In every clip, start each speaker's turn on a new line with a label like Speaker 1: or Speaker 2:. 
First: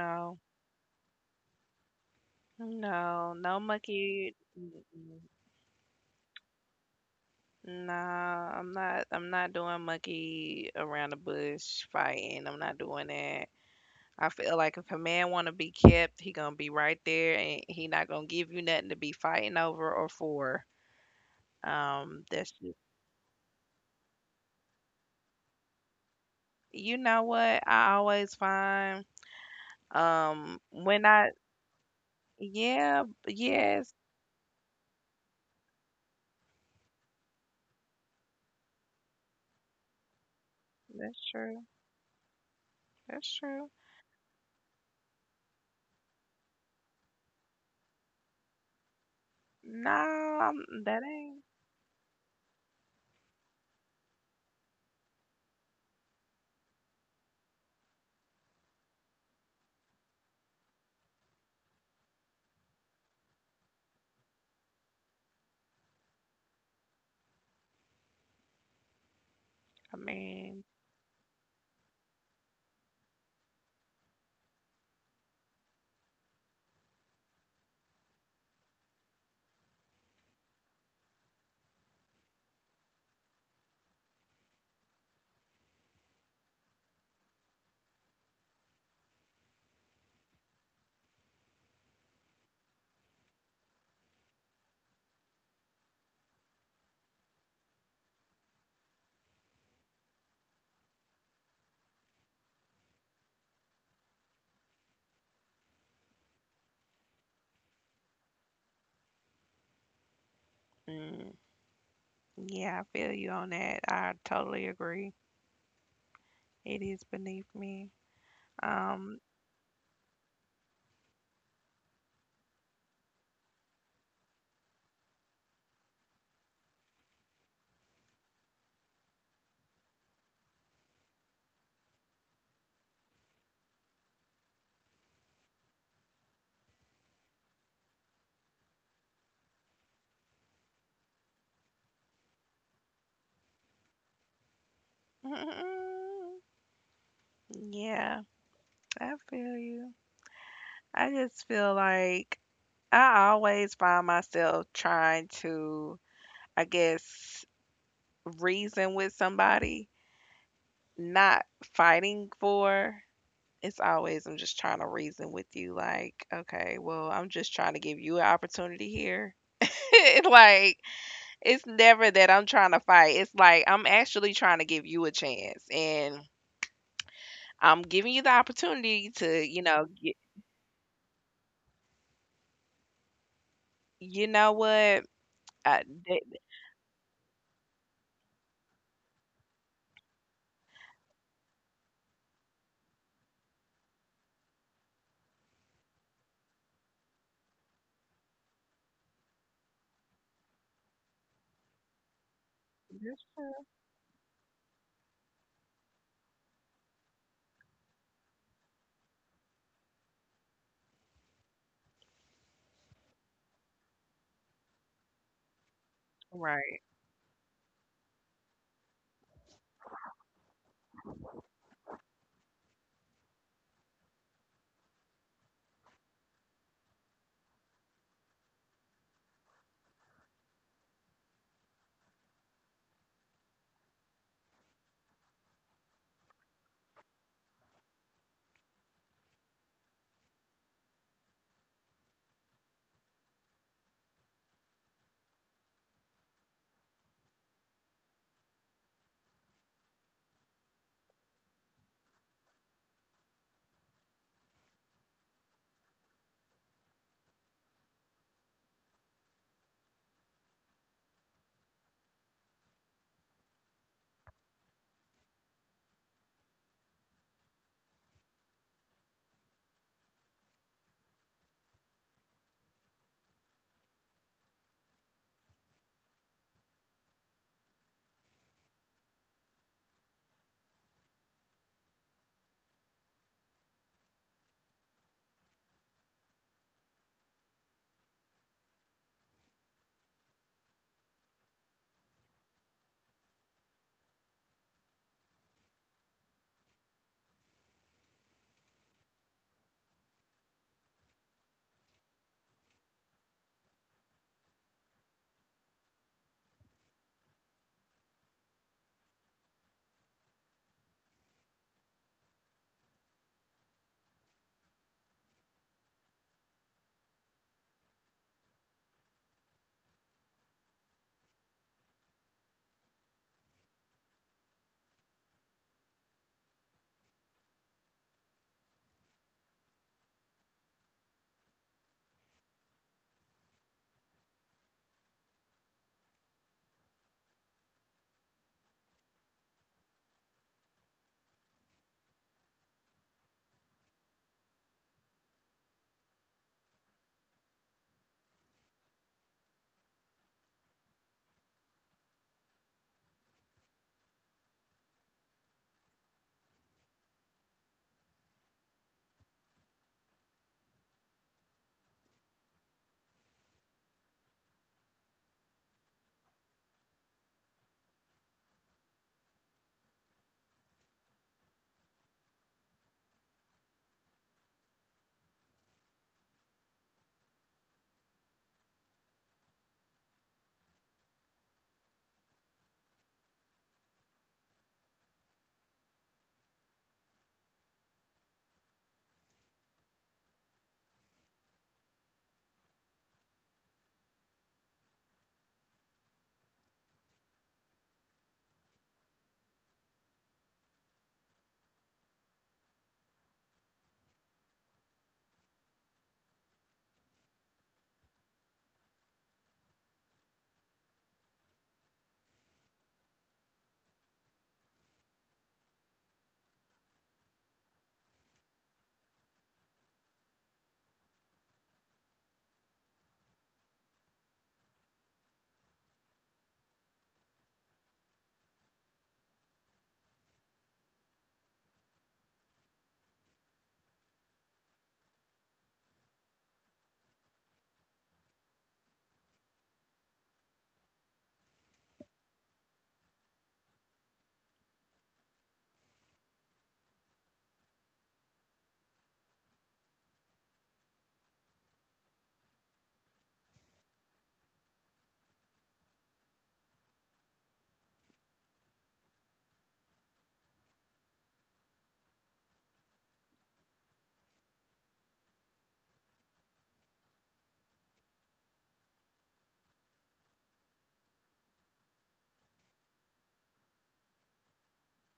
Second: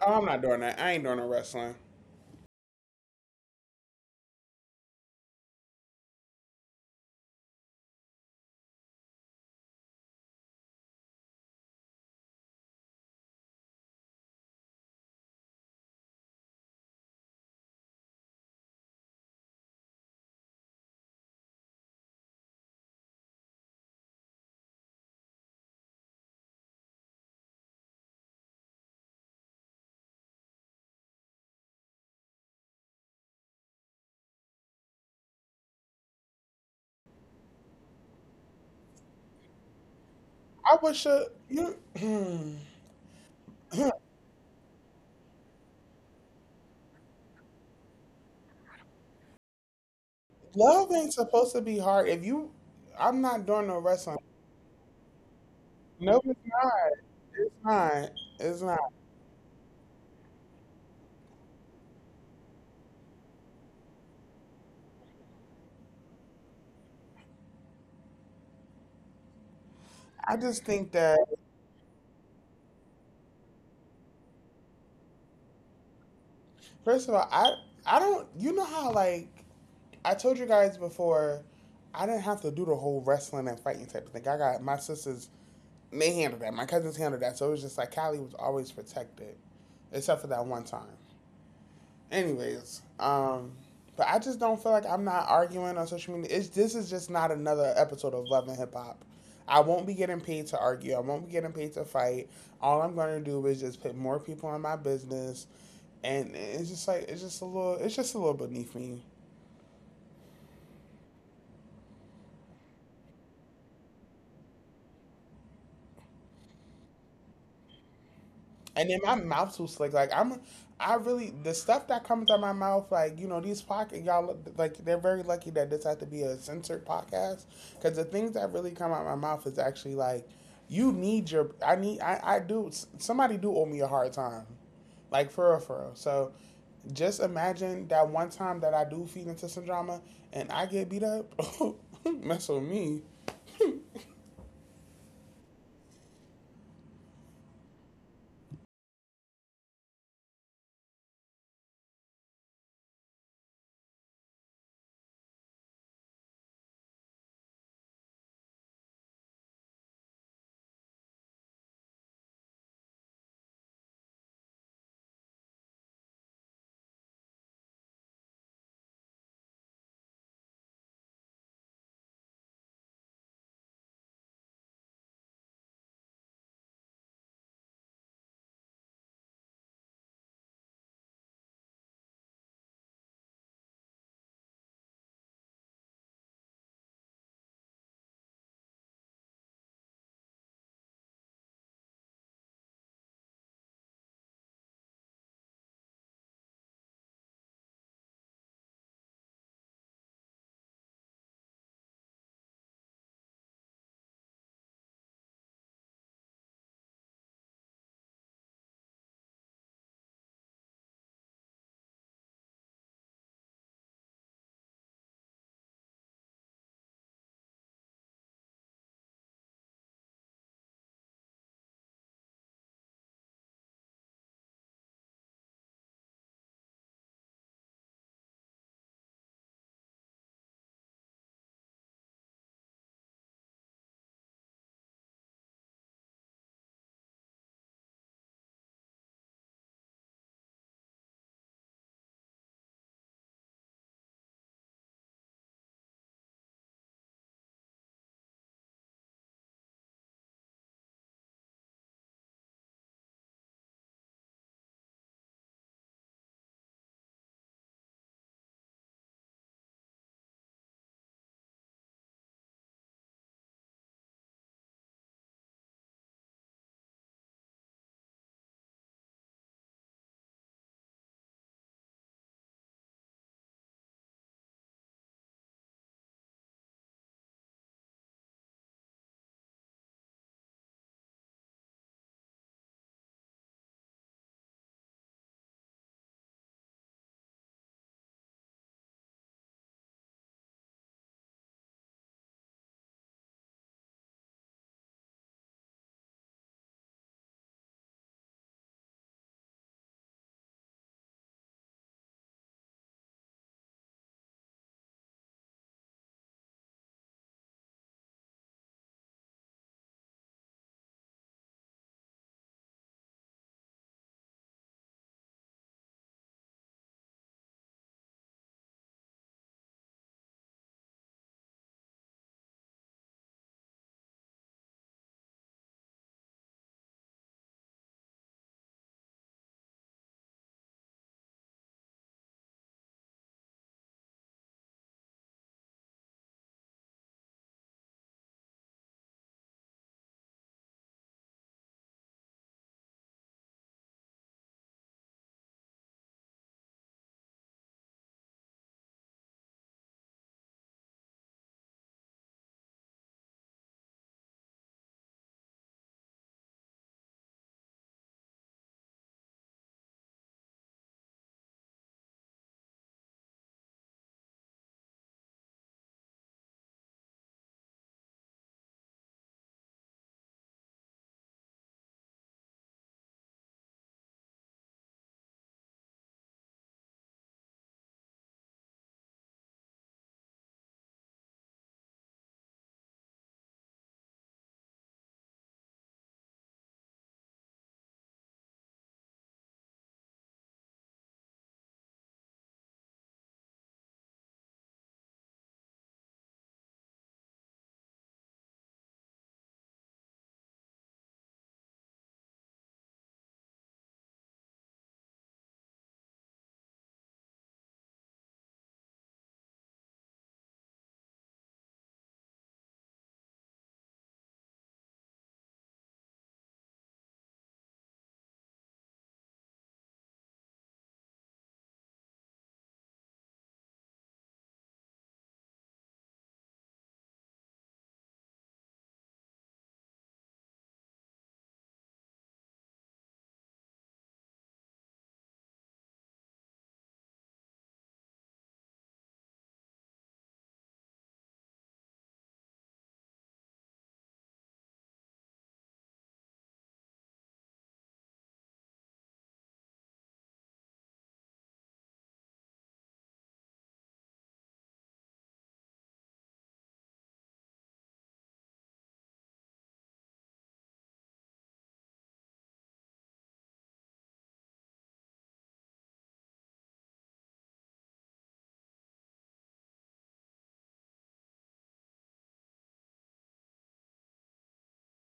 Speaker 1: Oh, I'm not doing that. I ain't doing no wrestling.
Speaker 2: no, monkey. Mm-mm. No, I'm not. I'm not doing monkey around the bush fighting. I'm not doing that. I feel like if a man want to be kept, he gonna be right there, and he not gonna give you nothing to be fighting over or for. That's just, you know what I always find. Um, when I yeah, yes,
Speaker 1: I wish
Speaker 2: that's true.
Speaker 1: you
Speaker 2: That's true. No, I'm-
Speaker 1: love
Speaker 2: that
Speaker 1: ain't
Speaker 2: ain't.
Speaker 1: supposed to be hard. If you, I'm not doing no wrestling. No, it's not. It's not. It's not.
Speaker 2: I
Speaker 1: I
Speaker 2: mean.
Speaker 1: just think that first of all, I don't. You know how like I told you guys before, I didn't have to do the whole wrestling and fighting type of thing. I got my sisters. They handled that. My cousins handled that. So it was just like Callie was always protected, except for that one time. Anyways, but I just don't feel like I'm not arguing on social media. It's this is just not another episode of Love and Hip Hop. I won't be getting paid to argue. I won't be getting paid to fight. All I'm gonna do is just put more people in my business, and it's just like it's just a little it's just a little beneath me.
Speaker 2: Mm. Yeah, I feel you on that. I totally agree. It is beneath me.
Speaker 1: And then my
Speaker 2: Um,
Speaker 1: mouth's too slick. Like I'm, I really the stuff that comes out my mouth. Like these pocket y'all like they're very lucky that this had to be a censored podcast because the things that really come out my mouth is actually like you need your I need I do somebody do owe me a hard time, like for real for real. So just imagine that one time that I do feed into some drama and I get beat up. Mess with me.
Speaker 2: yeah, I feel you. I just feel like I always find myself trying to, I guess, reason with somebody, not fighting for. It's always, I'm just trying to reason with you, like, okay, well, I'm just trying to give you an opportunity here. like It's never that I'm trying to fight. It's like I'm actually trying to give you a chance and I'm giving you the opportunity to, you know, get, you know what? I, that, that's right.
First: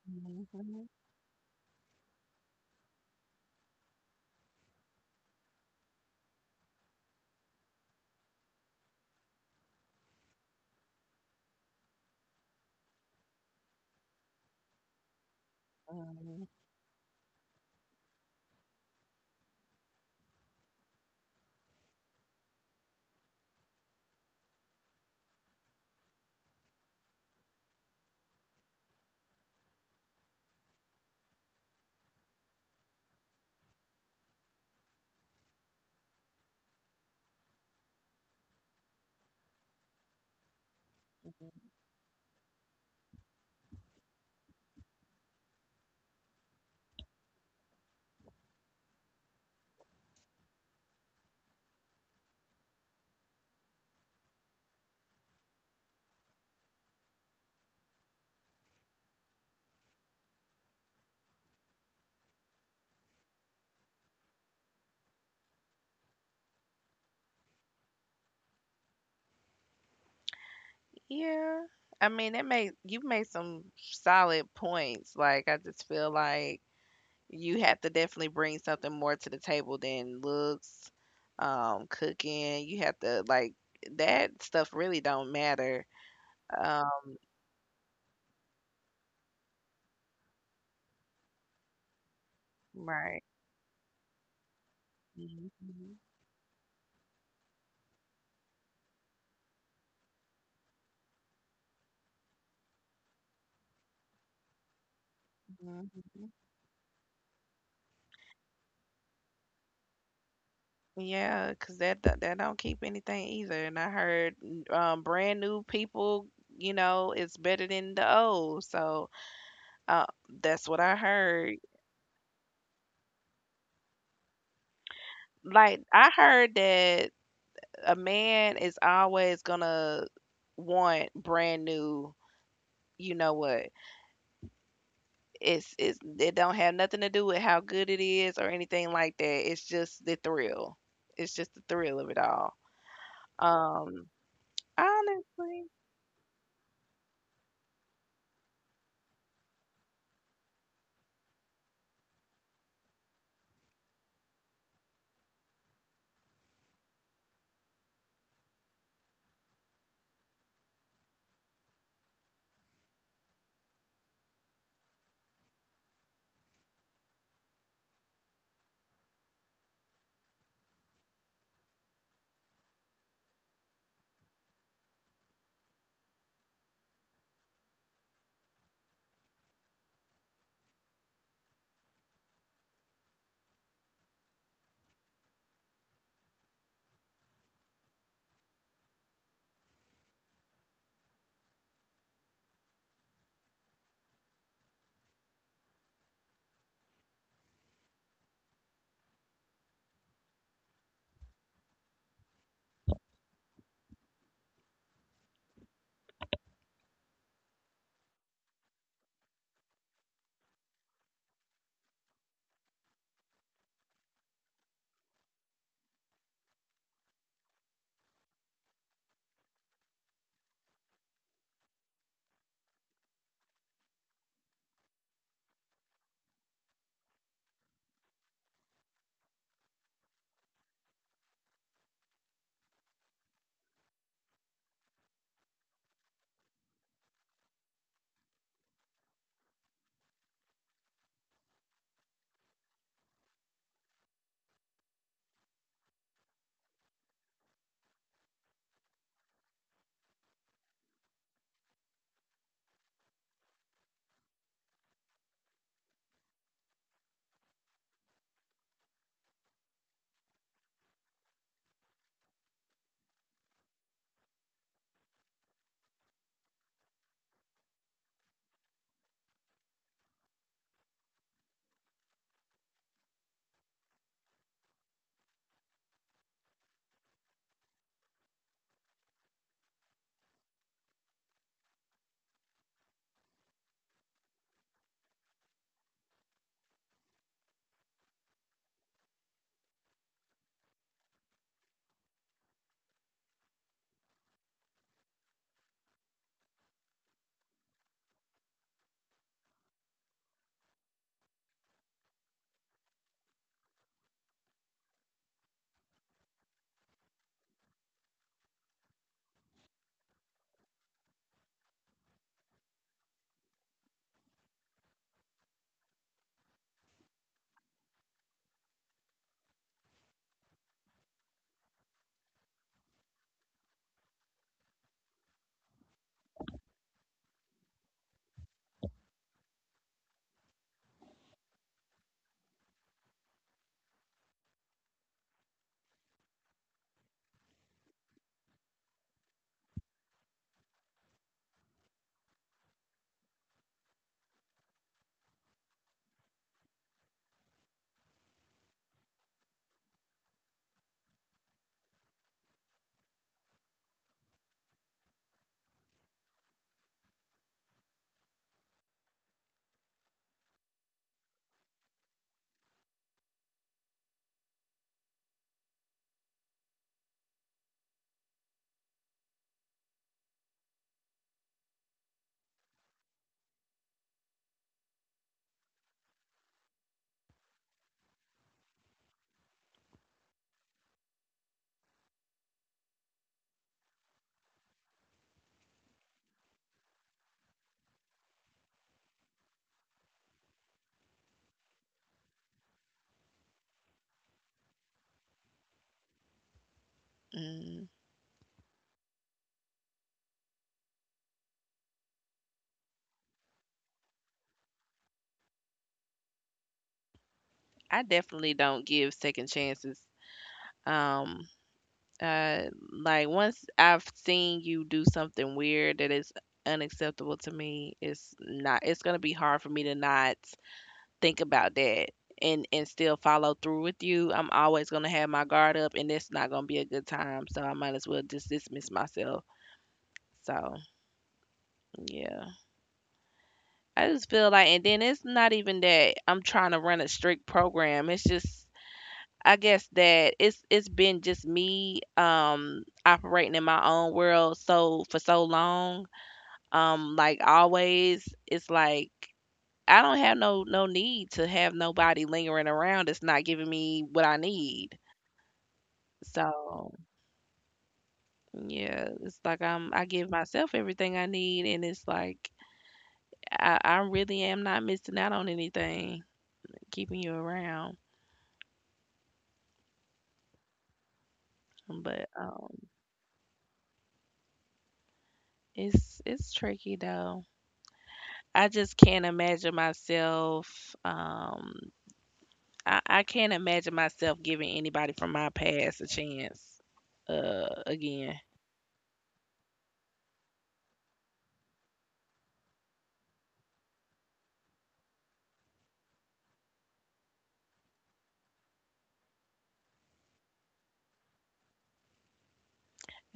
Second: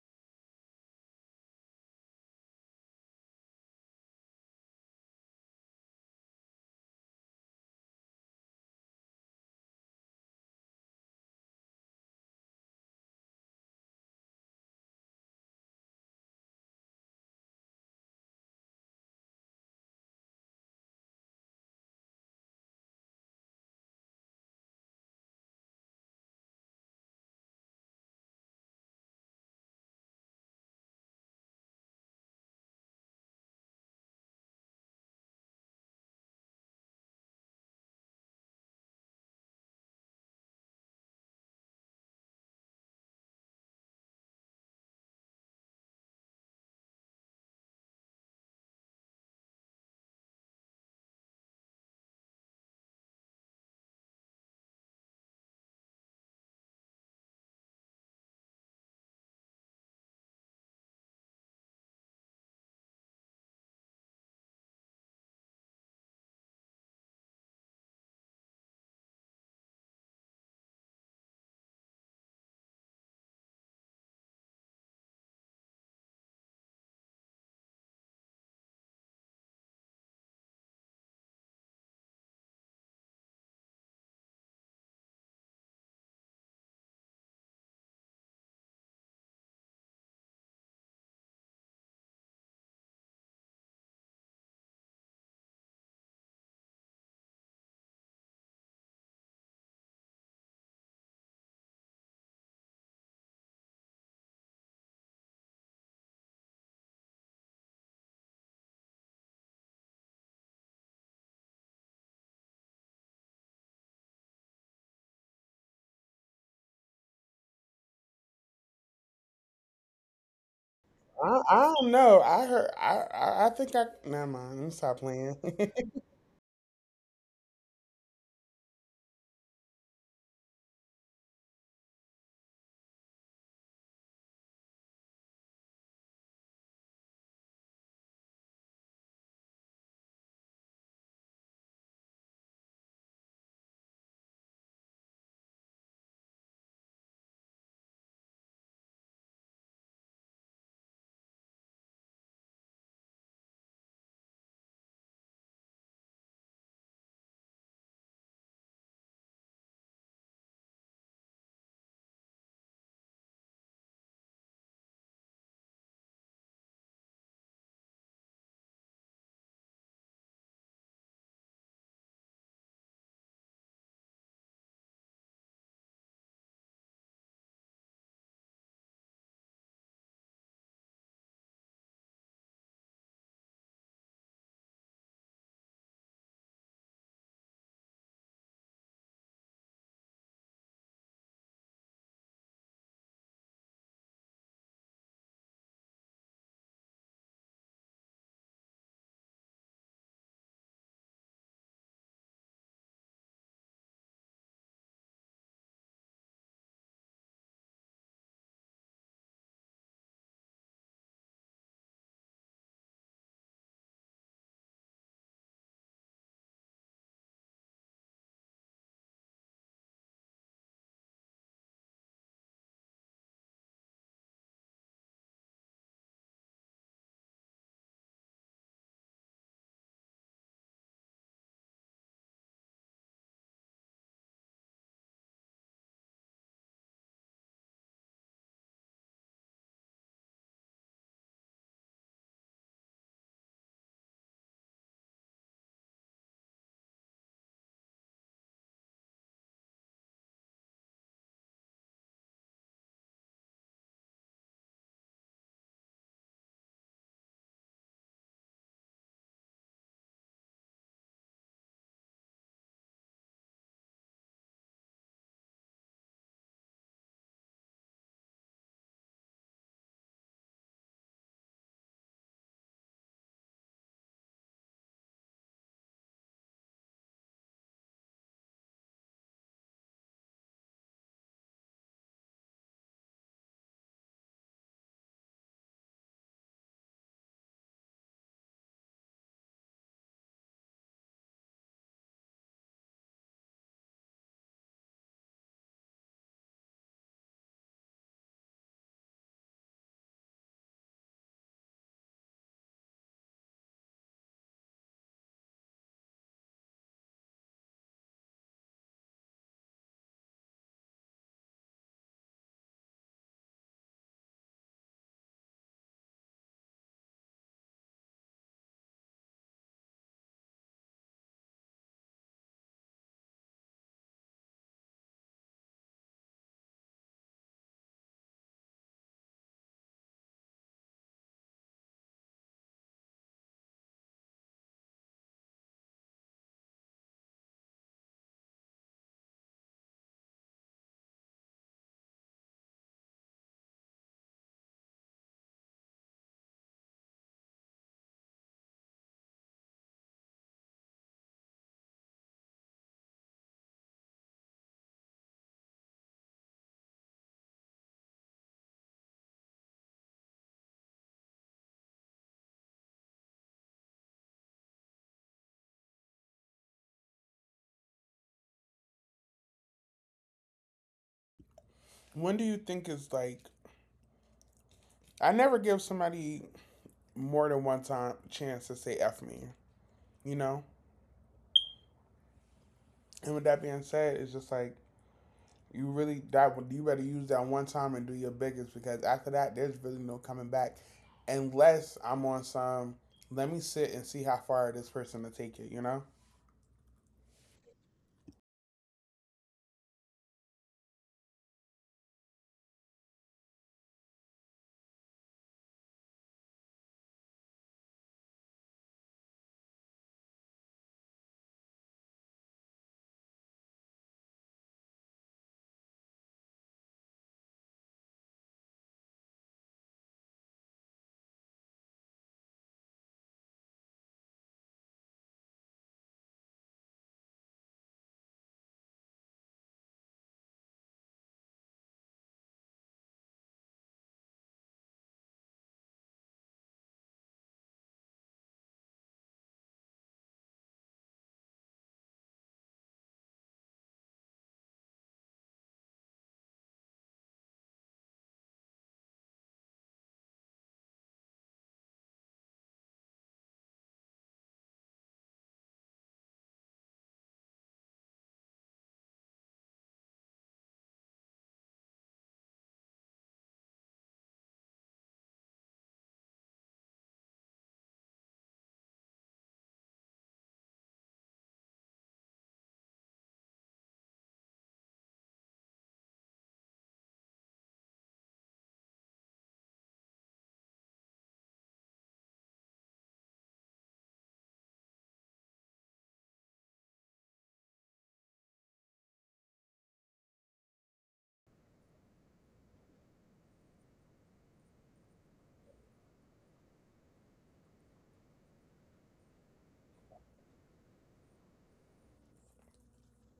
Speaker 2: Mhm. Mhm. Yeah. I mean, that made you made some solid points. Like I just feel like you have to definitely bring something more to the table than looks, cooking. You have to like that stuff really don't matter. Um, right. Mhm, mhm, mhm. Yeah, 'cause that don't keep anything either. And I heard brand new people, you know, it's better than the old. So uh, that's what I
Speaker 1: I,
Speaker 2: heard.
Speaker 1: I don't know. I heard. I think I. Never mind. Let me stop playing.
Speaker 2: Like I heard that a man is always gonna want brand new. You know what? It's it don't have nothing to do with how good it is or anything like that. It's just the thrill. It's just the thrill of it all. Um, honestly.
Speaker 1: When do you think is like I never give somebody more than one time chance to say F me, you know? And with that being said, it's just like you really that you better use that one time and do your biggest because after that there's really no coming back unless I'm on some let me sit and see how far this person to take it, you know?
Speaker 2: Mm. I definitely don't give second chances. Um, uh, like once I've seen you do something weird that is unacceptable to me, it's not. It's gonna be hard for me to not think about that and still follow through with you. I'm always gonna have my guard up, and it's not gonna be a good time. So I might as well just dismiss myself. So yeah, I just feel like, and then it's not even that I'm trying to run a strict program. It's just I guess that it's been just me operating in my own world so for so long. Like always it's like I don't have no need to have nobody lingering around that's not giving me what I need. So yeah, it's like I give myself everything I need and it's like I really am not missing out on anything keeping you around. But it's tricky though. I just can't imagine myself. I can't imagine myself giving anybody from my past a chance. Again,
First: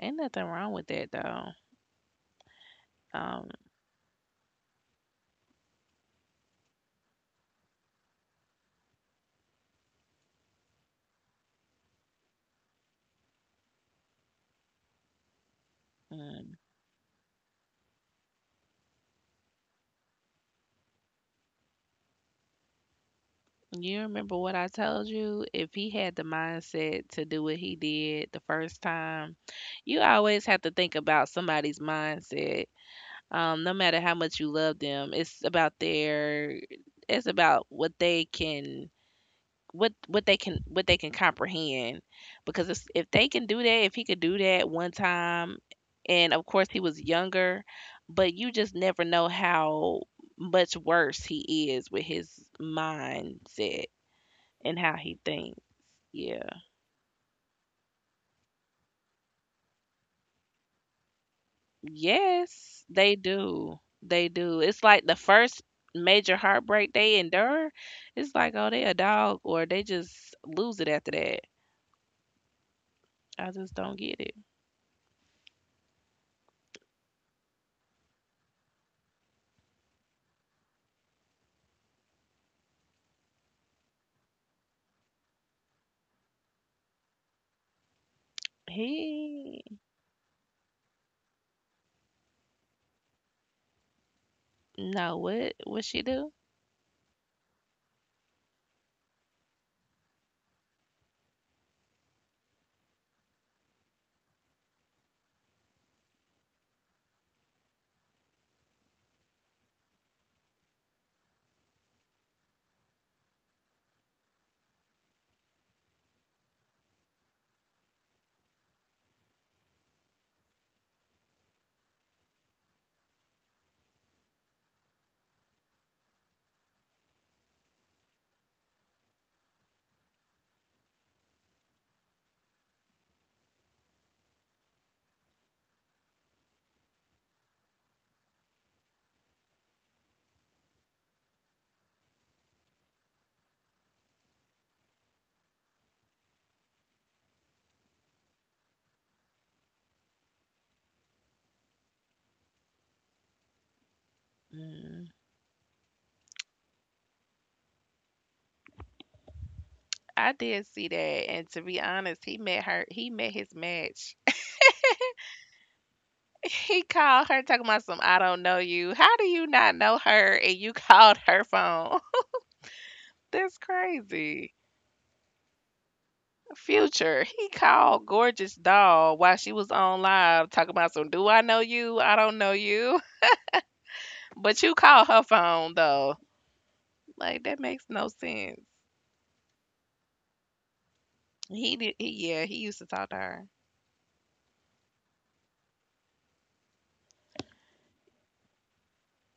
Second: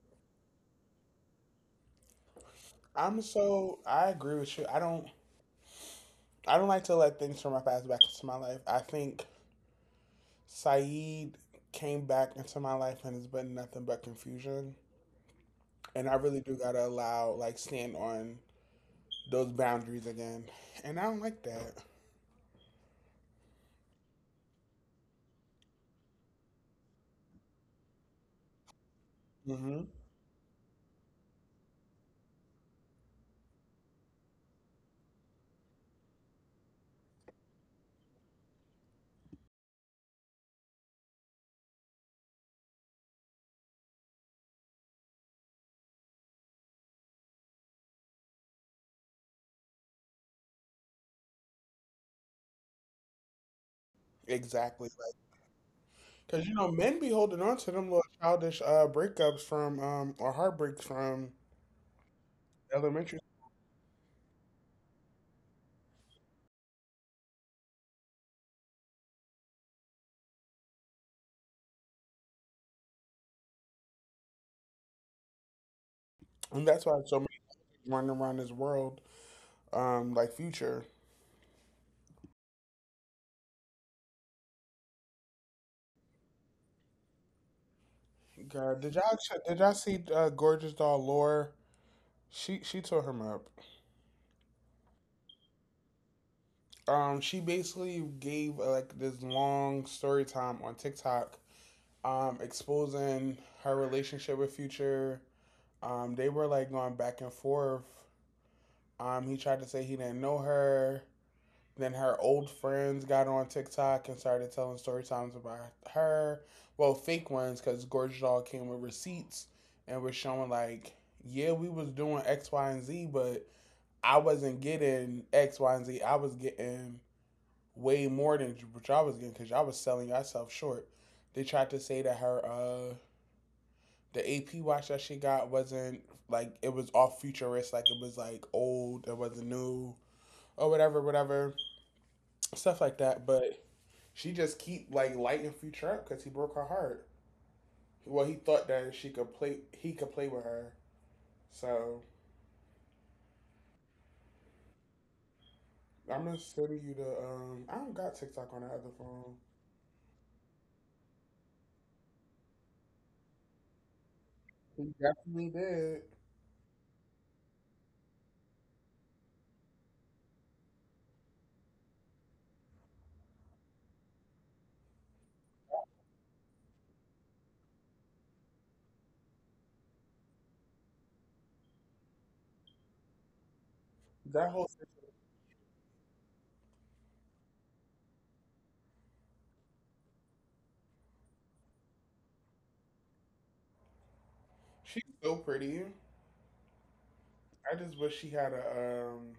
Speaker 2: ain't nothing wrong with that though.
Speaker 1: I'm
Speaker 2: Um,
Speaker 1: so I agree with you. I don't like to let things from my past back into my life. I think Saeed came back into my life and has been nothing but confusion. And I really do
Speaker 2: mm,
Speaker 1: gotta allow like stand on those boundaries again, and I don't like that.
Speaker 2: you remember what I told you? If he had the mindset to do what he did the first time,
Speaker 1: Hmm.
Speaker 2: you always have to think about somebody's mindset. No matter how much you love them, it's about their. it's about what they can what they can comprehend because if they can do that if he could do that one time, and of course he was younger, but you just never know how much worse he is with his mindset and
Speaker 1: Exactly,
Speaker 2: how
Speaker 1: like
Speaker 2: he thinks.
Speaker 1: because
Speaker 2: Yeah,
Speaker 1: men be holding on to them little childish breakups from or heartbreaks from
Speaker 2: yes, they
Speaker 1: elementary,
Speaker 2: do. They do. It's like the first major heartbreak they endure, it's like oh they a dog or they just lose it after that. I just don't get it.
Speaker 1: and that's why so many running around this world like future. God, did
Speaker 2: He
Speaker 1: y'all see Gorgeous Doll Lore? She tore him up.
Speaker 2: No, what she do?
Speaker 1: She basically gave like this long story time on TikTok, exposing her relationship with Future. They were like going back and forth. He tried to say he didn't know her. Then her old friends got on TikTok and started telling story times about her. Well, fake ones because Gorge Doll came with receipts and was showing like, yeah, we was doing X, Y, and Z, but I wasn't getting X, Y, and Z. I was getting way more than what y'all was getting because y'all was selling yourself short. They tried to say that her the AP watch that she got wasn't like it was all futurist, like it was like old, it wasn't new or whatever, whatever stuff like that. But she just keep like lighting Future up because he broke her heart. Well, he could play with her. So
Speaker 2: Mm,
Speaker 1: I'm gonna send you the. I don't got TikTok on the other phone.
Speaker 2: I did see that, and to be honest, he met her. He met his match.
Speaker 1: He definitely did
Speaker 2: He called her talking about some I don't know you. How do you not know her and you called her phone? That's crazy. Future, he called Gorgeous Doll while she was on live talking about some do I know you? I don't know you.
Speaker 1: that
Speaker 2: But
Speaker 1: whole.
Speaker 2: you
Speaker 1: Si,
Speaker 2: called her phone though. Like that makes no sense. Yeah, he used to talk to her.
Speaker 1: she's so pretty. I just wish she had a.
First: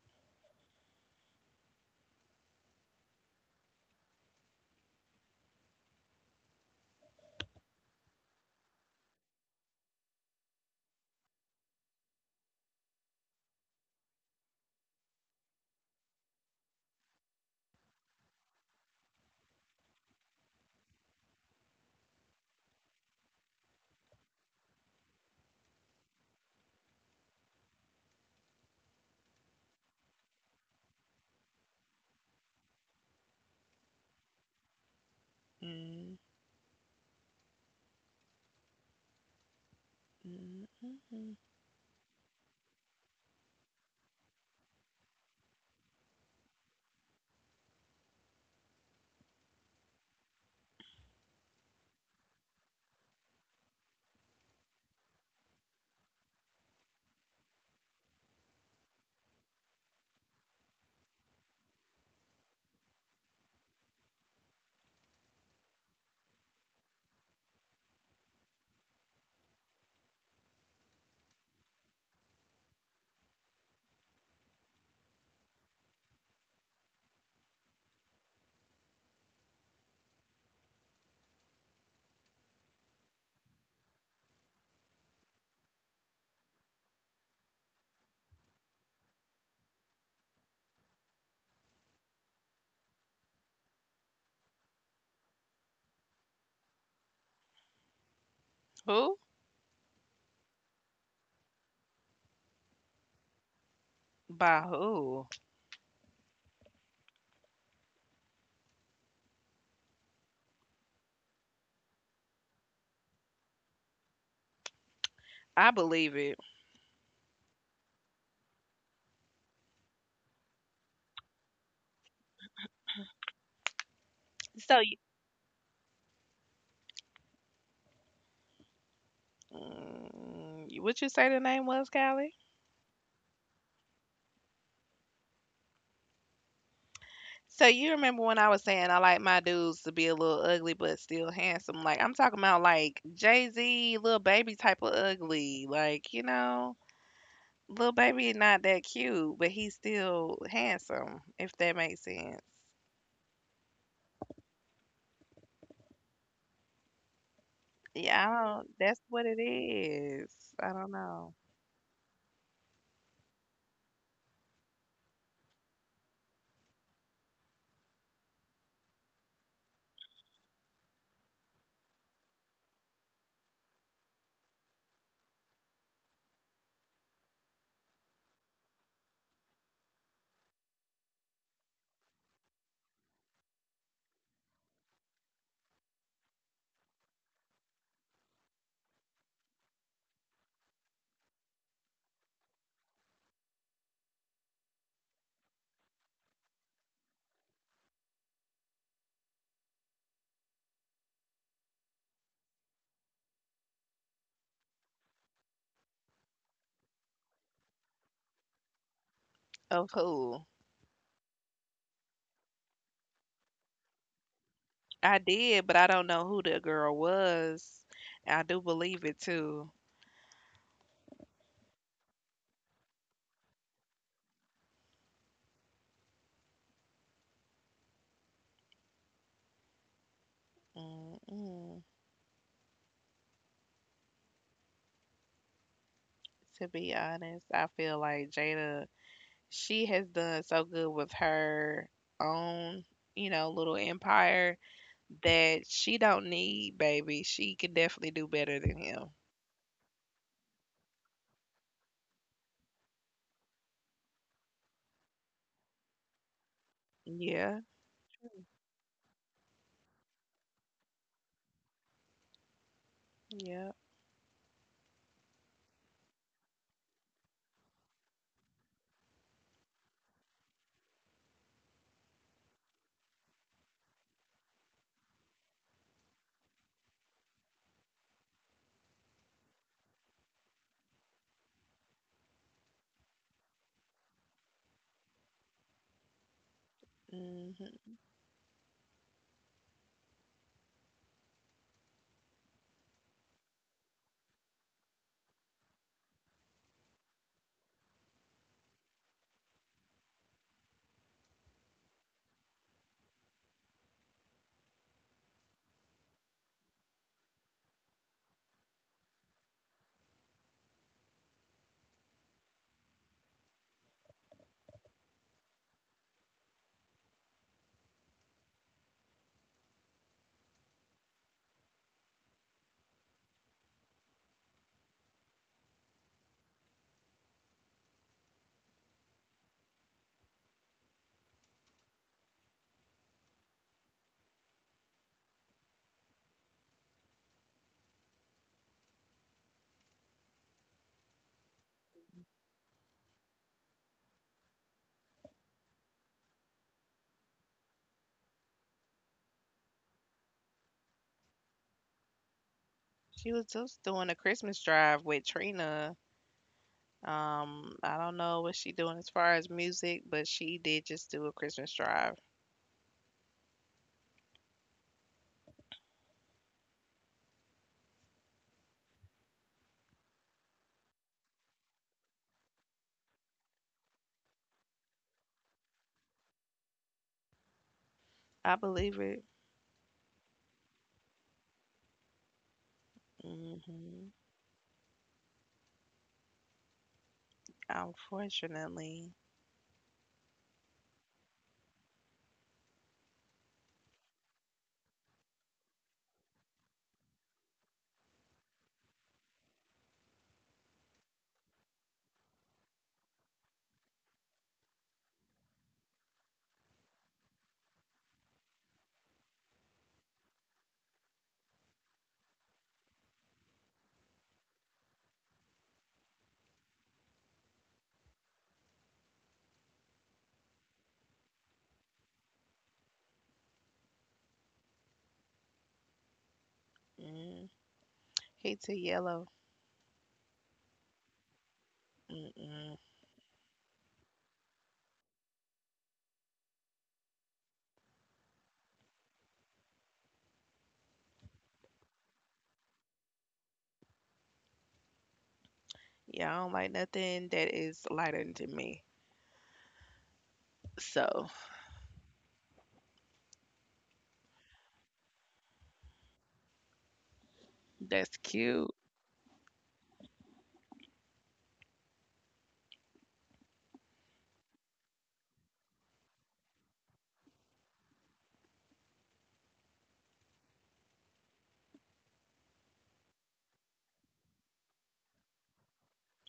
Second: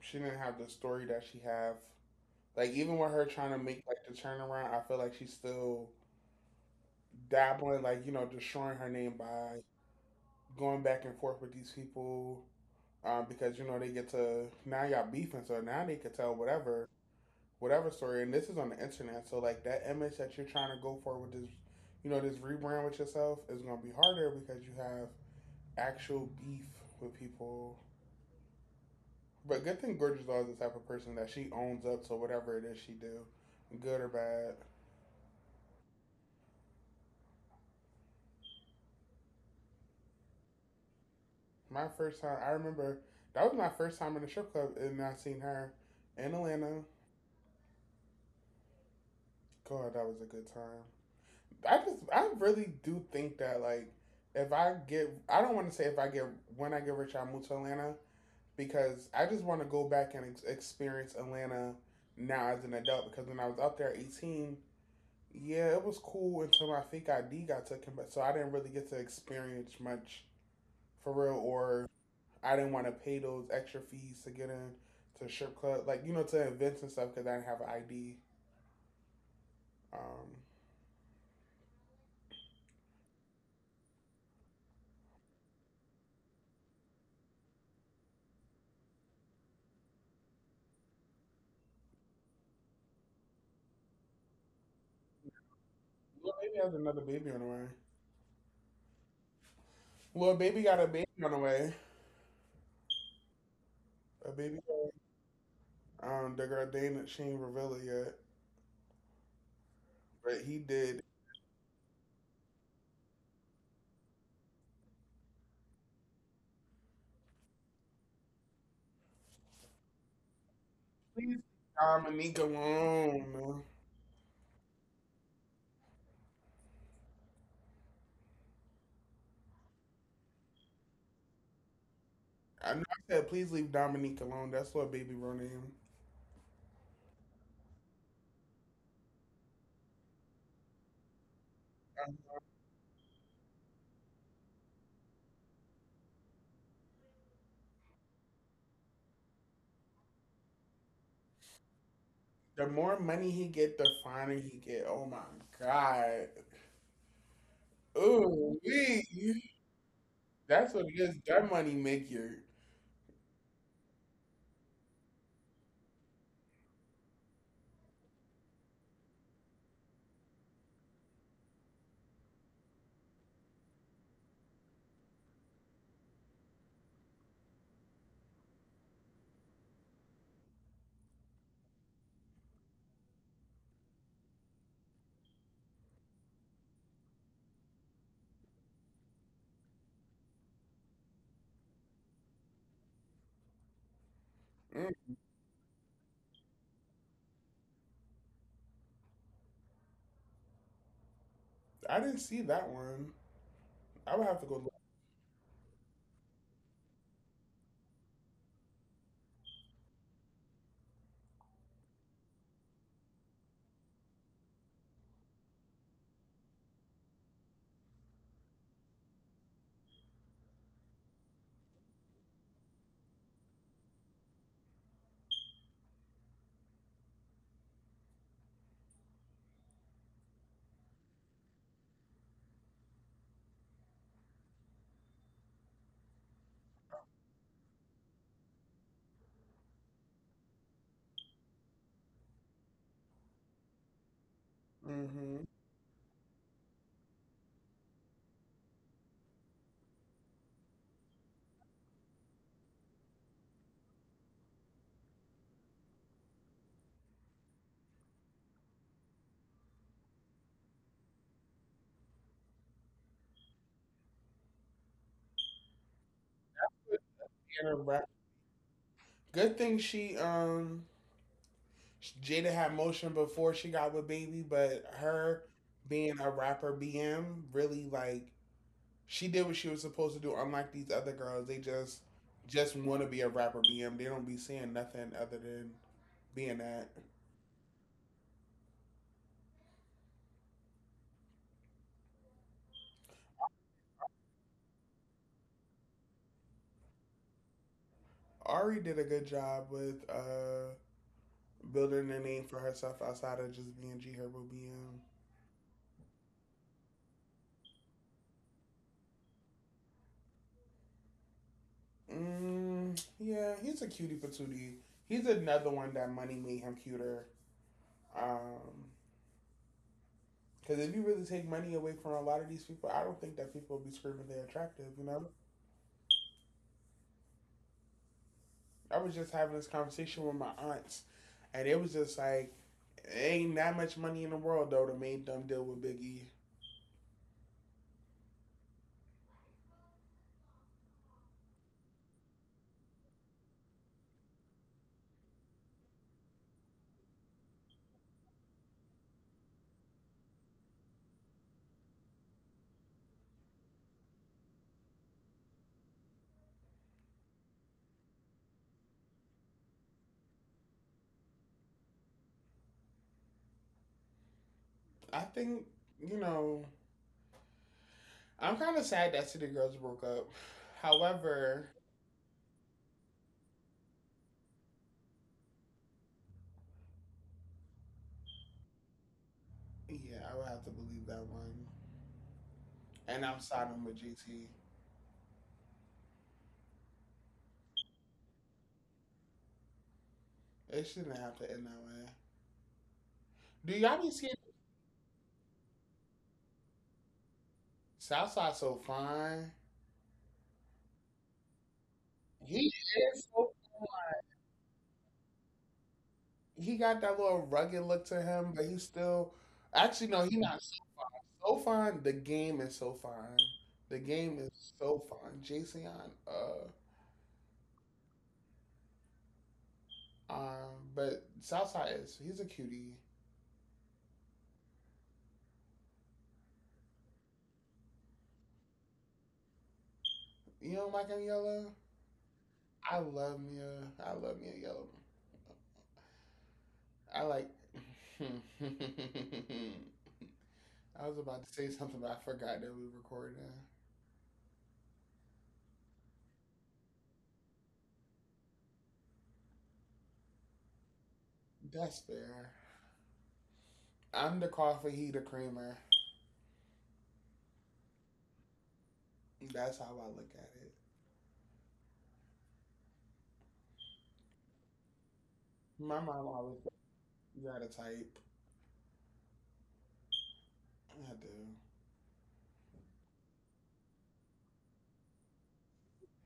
Speaker 1: she didn't have the story that she have. Like even with her trying to make like the turnaround, I feel like she's still dabbling, like, destroying her name by going back and forth with these people. Because they get to now y'all beefing, so now they could tell whatever whatever story. And this is on the internet, so like that image that you're trying to go for with this, this rebrand with yourself is gonna be harder because you have actual beef with people. But good thing Gorgeous Law is the type of person that she owns up to whatever it is she do, good or bad.
Speaker 2: Mm, mm, mm, mm.
Speaker 1: My first time, I remember that was my first time in the strip club, and I seen her in Atlanta. God, that was a good time. I really do think that like, if I get, I don't want to say if I get when I get rich, I move to Atlanta because I just want to go back and experience Atlanta now as an adult because when I was up there at 18. Yeah, it was cool until my fake ID got taken, but so I didn't really get to experience much for real or I didn't want to pay those extra fees to get in to strip club, like, to events and stuff because I didn't have an ID. Um, Lil Baby has another baby on the way.
Speaker 2: Who?
Speaker 1: Lil Baby got a baby on the way. A baby.
Speaker 2: By who?
Speaker 1: The girl Dana, she ain't revealed it yet, but he did.
Speaker 2: I believe it.
Speaker 1: Please, leave Dominique alone.
Speaker 2: So, what you say the name was, Callie?
Speaker 1: I know I said please leave Dominique alone. That's what baby real name.
Speaker 2: So you remember when I was saying I like my dudes to be a little ugly but still handsome? Like I'm talking about like Jay Z, little baby type of ugly. Like you know, little baby not that cute, but he's still handsome. If that makes sense.
Speaker 1: The more money he get, the finer he get. Oh my god.
Speaker 2: Yeah, I
Speaker 1: Ooh,
Speaker 2: don't. That's what
Speaker 1: wee.
Speaker 2: it is. I
Speaker 1: That's what
Speaker 2: don't
Speaker 1: it is.
Speaker 2: know.
Speaker 1: That money make you. Mm. I didn't see that one. I would have to go look.
Speaker 2: Of who? I did, but I don't know who the girl was. I do believe it too. Mm-mm. To be honest, I feel like Jada, she has done so good with her own, you know, little empire
Speaker 1: Mm-hmm.
Speaker 2: that she don't need baby. She can definitely do better than him. Yeah, yeah.
Speaker 1: Deanna Ra- Good thing she Jada had motion before she got with Baby, but her being a rapper BM really like she did what she was supposed to do. Unlike these other girls, they just want to be a rapper BM. They don't be saying nothing other than being that.
Speaker 2: Hmm.
Speaker 1: Ari did a good job with building a name for herself outside of just being G Herbo BM. Mm, yeah, he's a cutie patootie. He's another one that money made him cuter. Um, because if you really take money away from a lot of these people, I don't think that people will be screaming they're attractive. I was just having this conversation with my aunts, and it was just like, ain't that much money in the world though to make them deal with Biggie.
Speaker 2: She was just doing a Christmas drive with Trina. I don't know what she doing as far as music, but she did just do a Christmas drive.
Speaker 1: I think you know, I'm kind of sad that City Girls broke up. However,
Speaker 2: I believe it.
Speaker 1: yeah, I would have to believe that one. And I'm siding with
Speaker 2: Mhm.
Speaker 1: GT.
Speaker 2: Unfortunately.
Speaker 1: It shouldn't have to end that way. Do y'all be seeing Southside so fine? He is. So, he got that little rugged look to him, but he's still. Actually, no, he not so fine. The game is so fine. The game is so fine. Jason, Yon, but Southside is. He's a cutie.
Speaker 2: Mm. He too yellow.
Speaker 1: You don't like him yellow?
Speaker 2: Mm-mm.
Speaker 1: I love Mia. I love Mia Yellow. I like. I was about to say something, but I forgot that we were recording.
Speaker 2: Yeah, I don't like nothing that is lighter than me. So
Speaker 1: That's fair. I'm the coffee, he the creamer.
Speaker 2: that's cute.
Speaker 1: That's how I look at it. My mom always said, you got a type. I do.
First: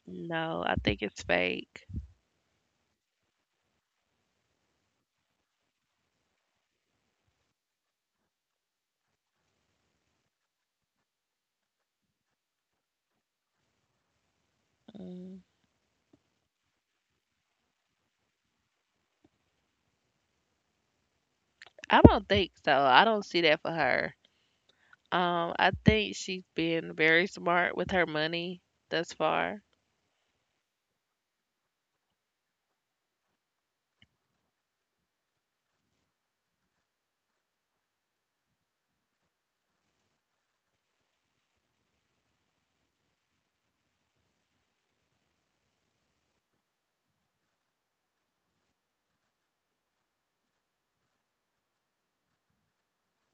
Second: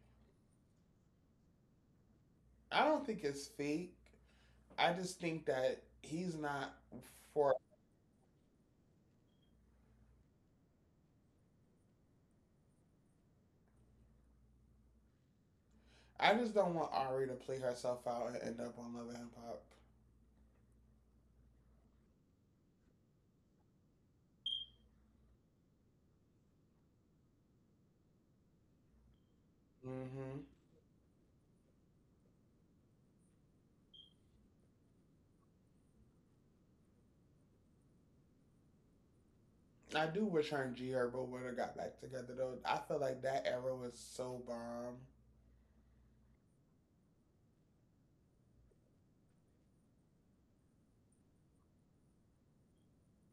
Speaker 2: No, I think it's fake.
Speaker 1: I don't think it's fake. I just think that he's not for.
Speaker 2: Mm.
Speaker 1: I just don't want Ari to play herself out and end up on Love and Hip Hop.
Speaker 2: I don't think so. I don't see that for her. I think she's been very smart with her money thus far.
Speaker 1: Hmm. I do wish her and G Herbo would have got back together though. I feel like that era was so bomb.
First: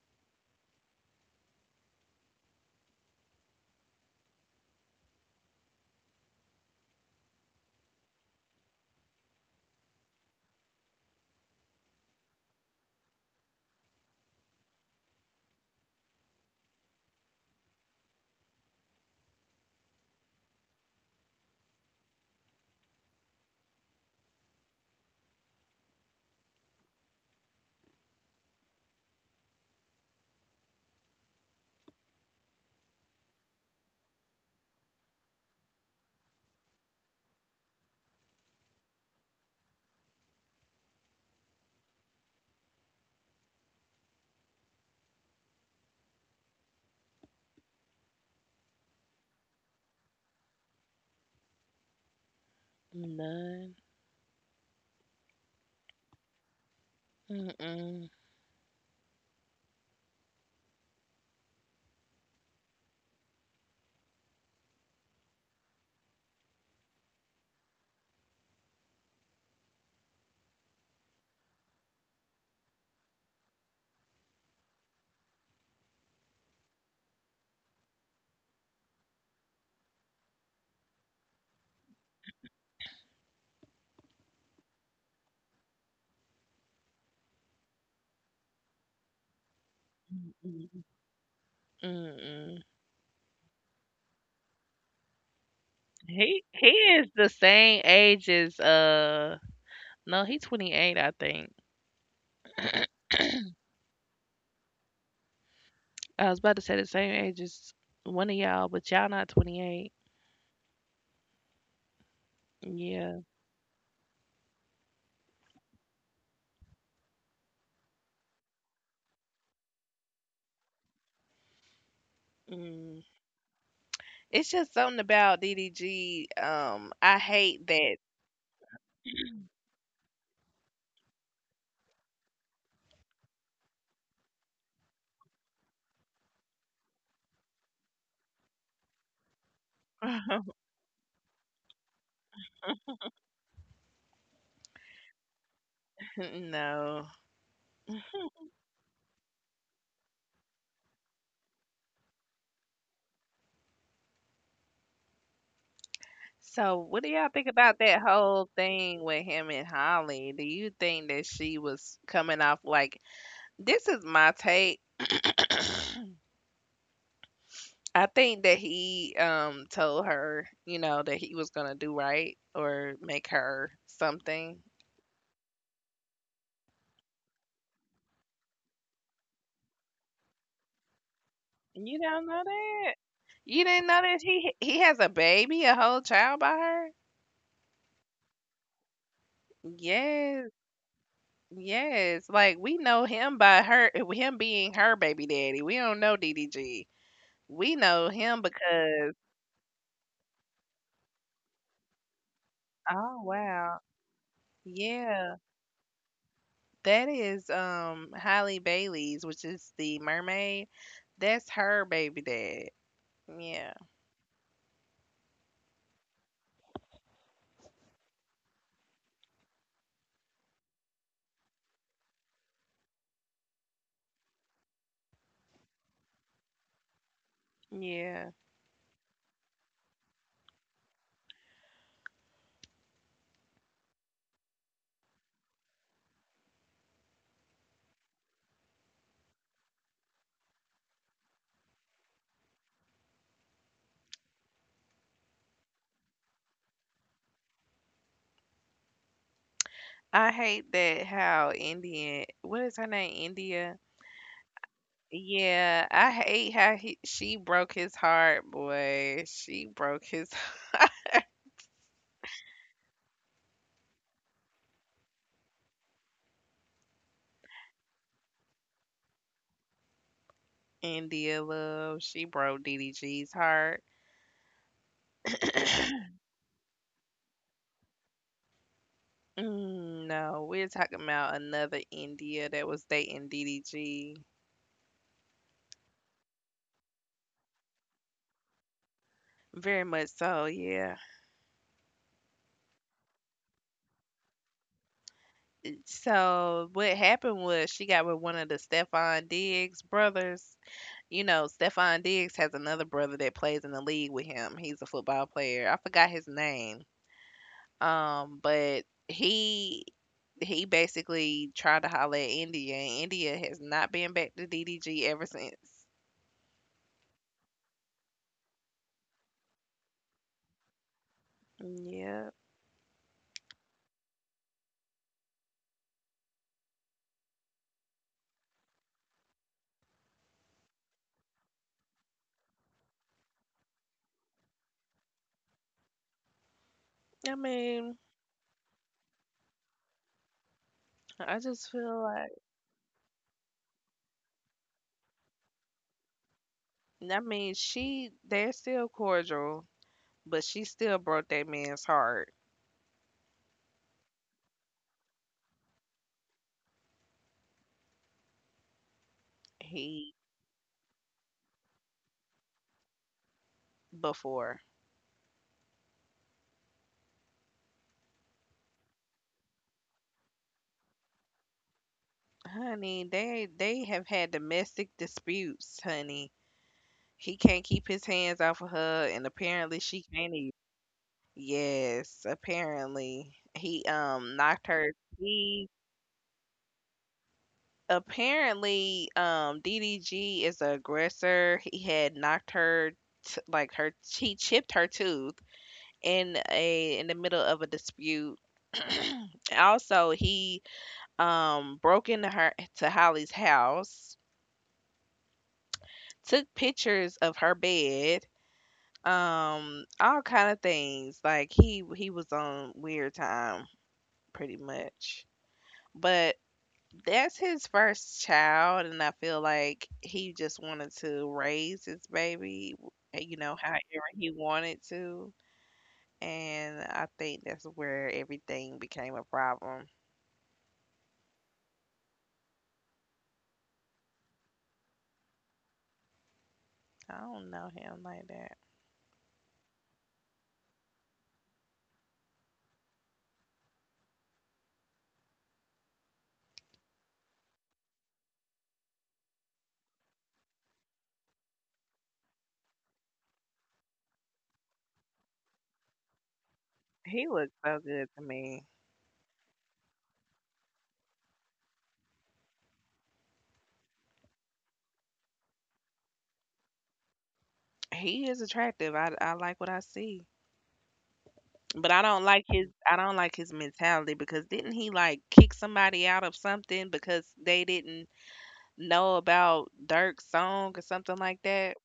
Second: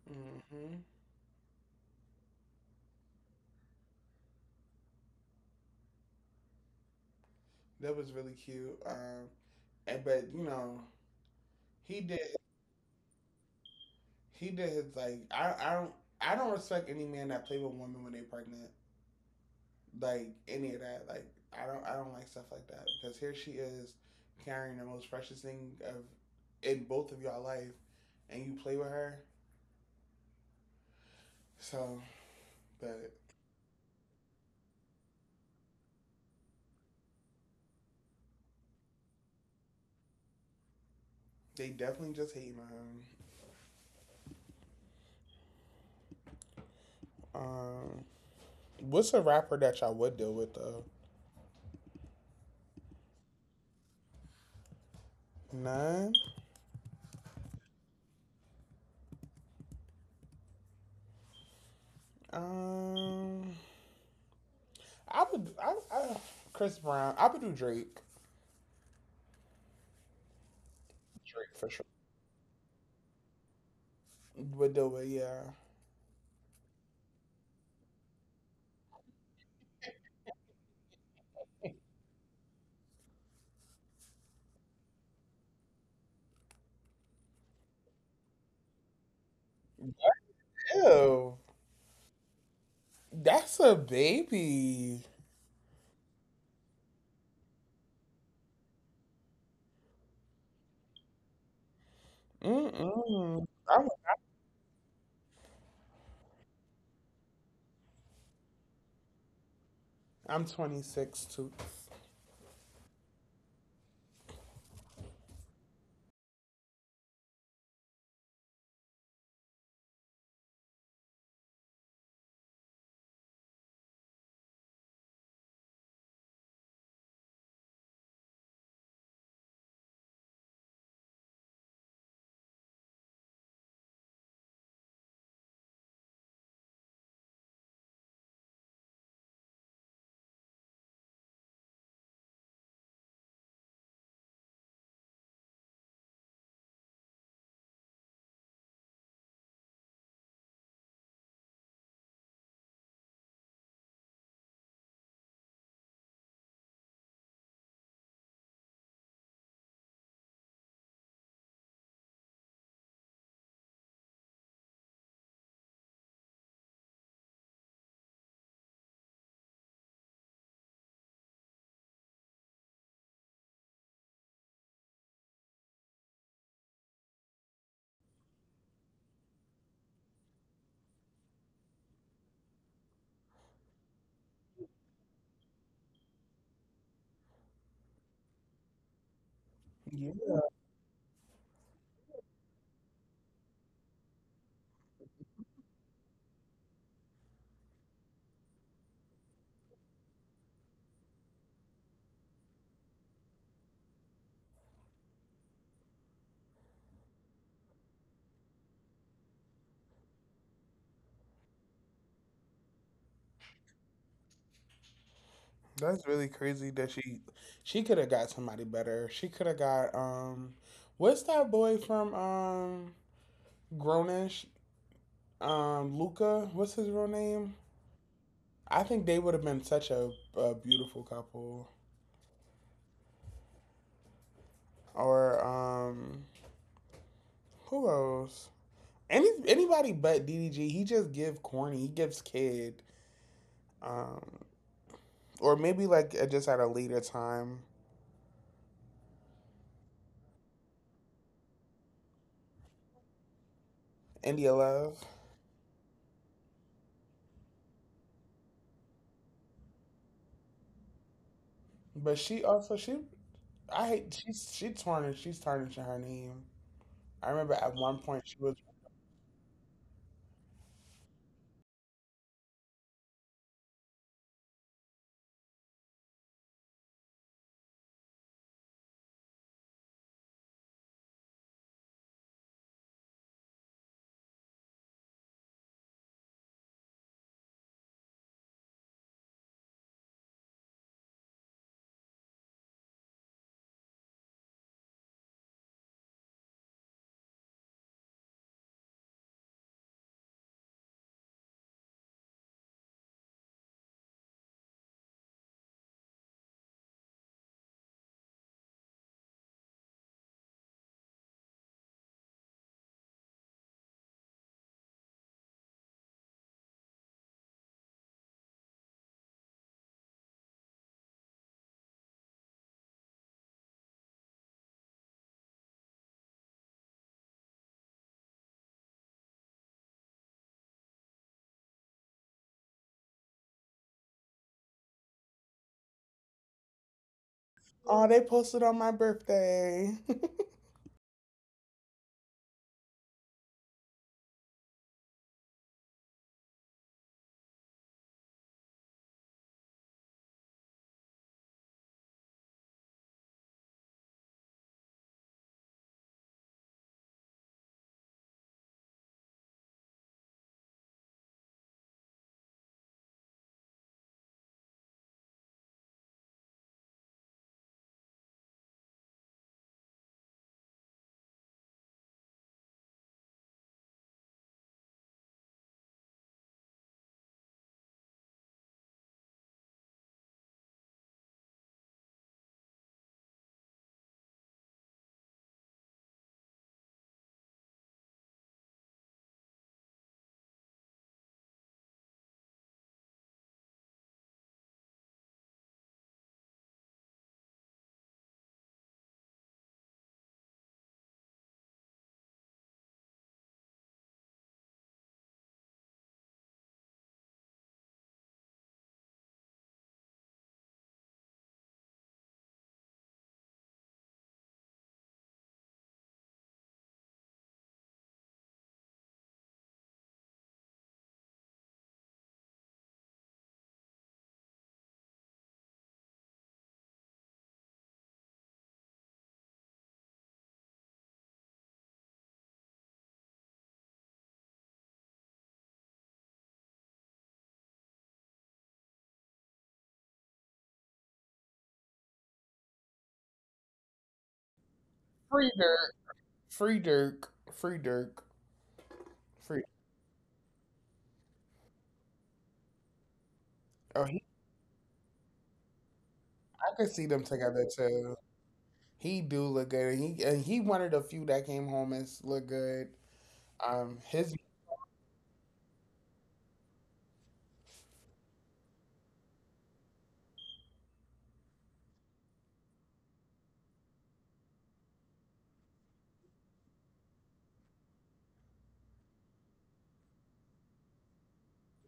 Speaker 1: Hmm. That was really cute. And but he did he did his like I don't I don't respect any man that play with women when they pregnant. Like any of that. Like I don't like stuff like that because here she is carrying the most precious thing of in both of y'all life, and you play with her. So, but they definitely just hate him. Um, what's a rapper that y'all would deal with though?
Speaker 2: None.
Speaker 1: None.
Speaker 2: Mm-mm.
Speaker 1: Um, I would. I Chris Brown. I would do Drake. Drake for sure. Would deal with yeah.
Speaker 2: Mm-mm.
Speaker 1: Ew.
Speaker 2: Mm-mm.
Speaker 1: That's a baby.
Speaker 2: He is the same age as no, he's 28, I think.
Speaker 1: Mm-mm.
Speaker 2: I was about to say the same age as one of y'all, but y'all not 28.
Speaker 1: I'm 26 too.
Speaker 2: Yeah. Mm. It's just something about DDG. I hate that. No. So, what do y'all think about that whole thing with him and Holly? Do you think that she was coming off like this is my take? I think that he told her, you know, that he was gonna do right or make her something. You don't know that? You didn't know that he has a baby, a whole child by her?
Speaker 1: Yeah,
Speaker 2: Yes, yes. Like we know him by her, him being her baby daddy. We don't know DDG. We know him because Oh wow, yeah, that is Holly Bailey's, which is the mermaid. That's her baby dad. Yeah,
Speaker 1: that's really crazy that she could have got somebody better. She could have got what's that boy from Grownish Luca? What's his real name?
Speaker 2: yeah.
Speaker 1: I think they would have been such a beautiful couple. Or who else? Any anybody but DDG. He just give corny. He gives kid. Um, or maybe like just at a later time.
Speaker 2: I hate that how Indian. What is her name? India.
Speaker 1: India Love,
Speaker 2: Yeah, I hate how he she broke his heart, boy. She broke his
Speaker 1: but she also she I hate she tarnished she's tarnishing her name. I remember at one point she was
Speaker 2: India love. She broke DDG's heart. Mm, no, we're talking about another India that was dating DDG. Very much so, yeah. So what happened was she got with one of the Stefan Diggs brothers. You know, Stefan Diggs has another brother that plays in the league with him. He's a football player. I forgot his name. But he basically tried to holler at India, and India has not been back to DDG ever since. Yeah, I mean,
Speaker 1: oh they posted on my birthday.
Speaker 2: I just feel like I mean she they're still cordial, but she still broke that man's heart. He before, honey, they have had domestic disputes, honey. He can't keep his hands off of her, and apparently she can't. Either. Yes, apparently he knocked her teeth apparently, DDG is the aggressor. He had knocked her, t- like her, she chipped her tooth in the middle of a dispute. Also, he broke into her to Holly's house, took pictures of her bed, all kind of things. Like he was on weird time, pretty much. But that's his first child, and I feel like he just wanted to raise his baby, w you know, however he wanted to, and I think that's where everything became a problem. I don't know him like that.
Speaker 1: Free Dirk, free Dirk, free Dirk, free. Oh, he, I could see them
Speaker 2: He looks
Speaker 1: together
Speaker 2: so
Speaker 1: too.
Speaker 2: good to me.
Speaker 1: He do look good, and he one of the few that came home and look good. His
Speaker 2: He is attractive. I like what I see. But I don't like his mentality because didn't he like kick somebody out of something because they didn't know about Dirk's song or something like that?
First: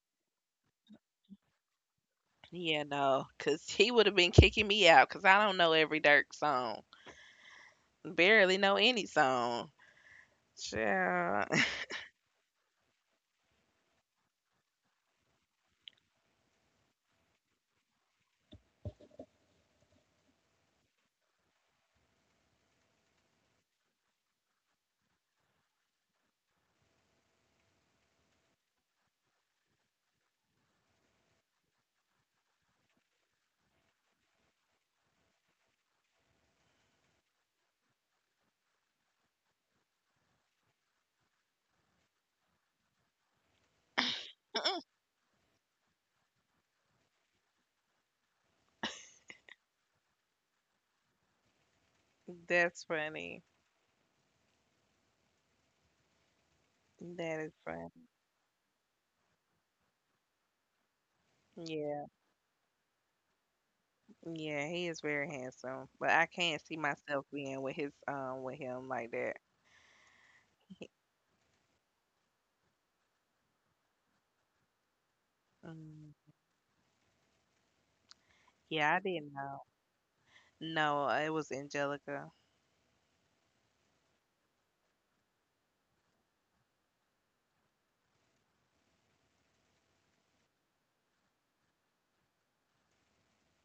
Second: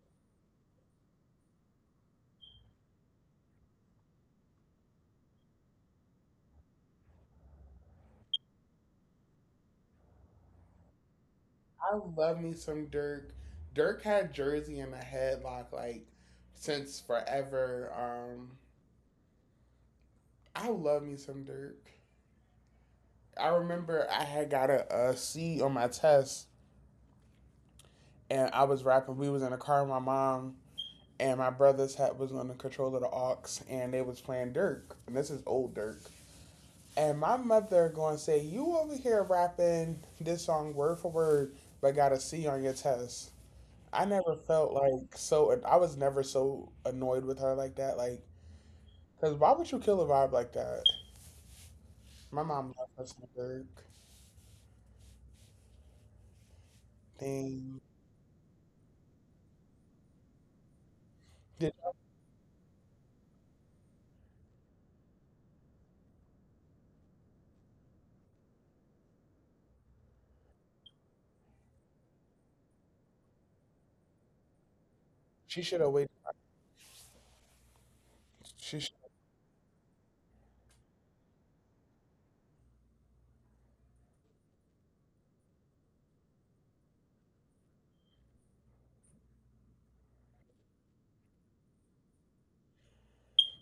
Speaker 2: Yeah, no, cause he would have been kicking me out, cause I don't know every Dirk song. Barely know any song. Child.
Speaker 1: I love me some Dirk. Dirk had Jersey in a headlock like since forever. I love me some Dirk. I remember I had got a C on my test, and I was rapping. We was in a car with my mom, and my brother's hat was on the control of the aux, and they was playing Dirk. And this is old Dirk. And my mother going to say, "You over here rapping this song word for word, but got a C on your test." I never felt like so. I was never so annoyed with her like that. Like, cause why would you kill a vibe like that? My mom
Speaker 2: That's
Speaker 1: left us in
Speaker 2: funny.
Speaker 1: the dark.
Speaker 2: That is
Speaker 1: Thing.
Speaker 2: funny.
Speaker 1: Did
Speaker 2: Yeah, yeah, he is very handsome, but I can't see myself being with his with him like that.
Speaker 1: She should have
Speaker 2: Mm,
Speaker 1: waited? She
Speaker 2: yeah,
Speaker 1: sh-
Speaker 2: I didn't know. No, it was Angelica.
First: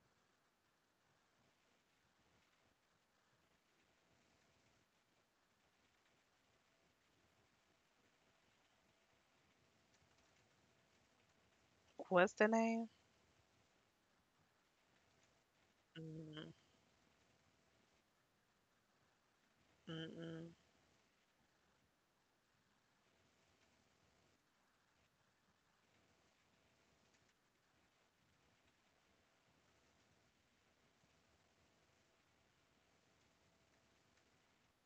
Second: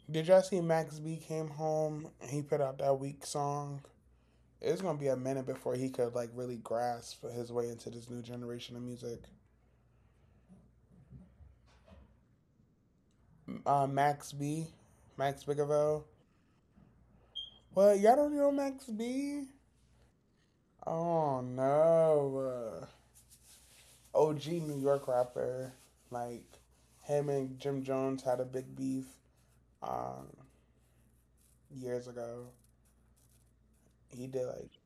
Speaker 1: did y'all see Max B came home and he put out that weak song? It's gonna be a minute before he could like really grasp his way into this new generation of music.
Speaker 2: What's the name?
Speaker 1: Max B, Max Bigavell.
Speaker 2: Mm,
Speaker 1: What y'all don't know Max B?
Speaker 2: mm-mm.
Speaker 1: Oh no. OG New York rapper. Like him and Jim Jones had a big beef um, years ago. He did like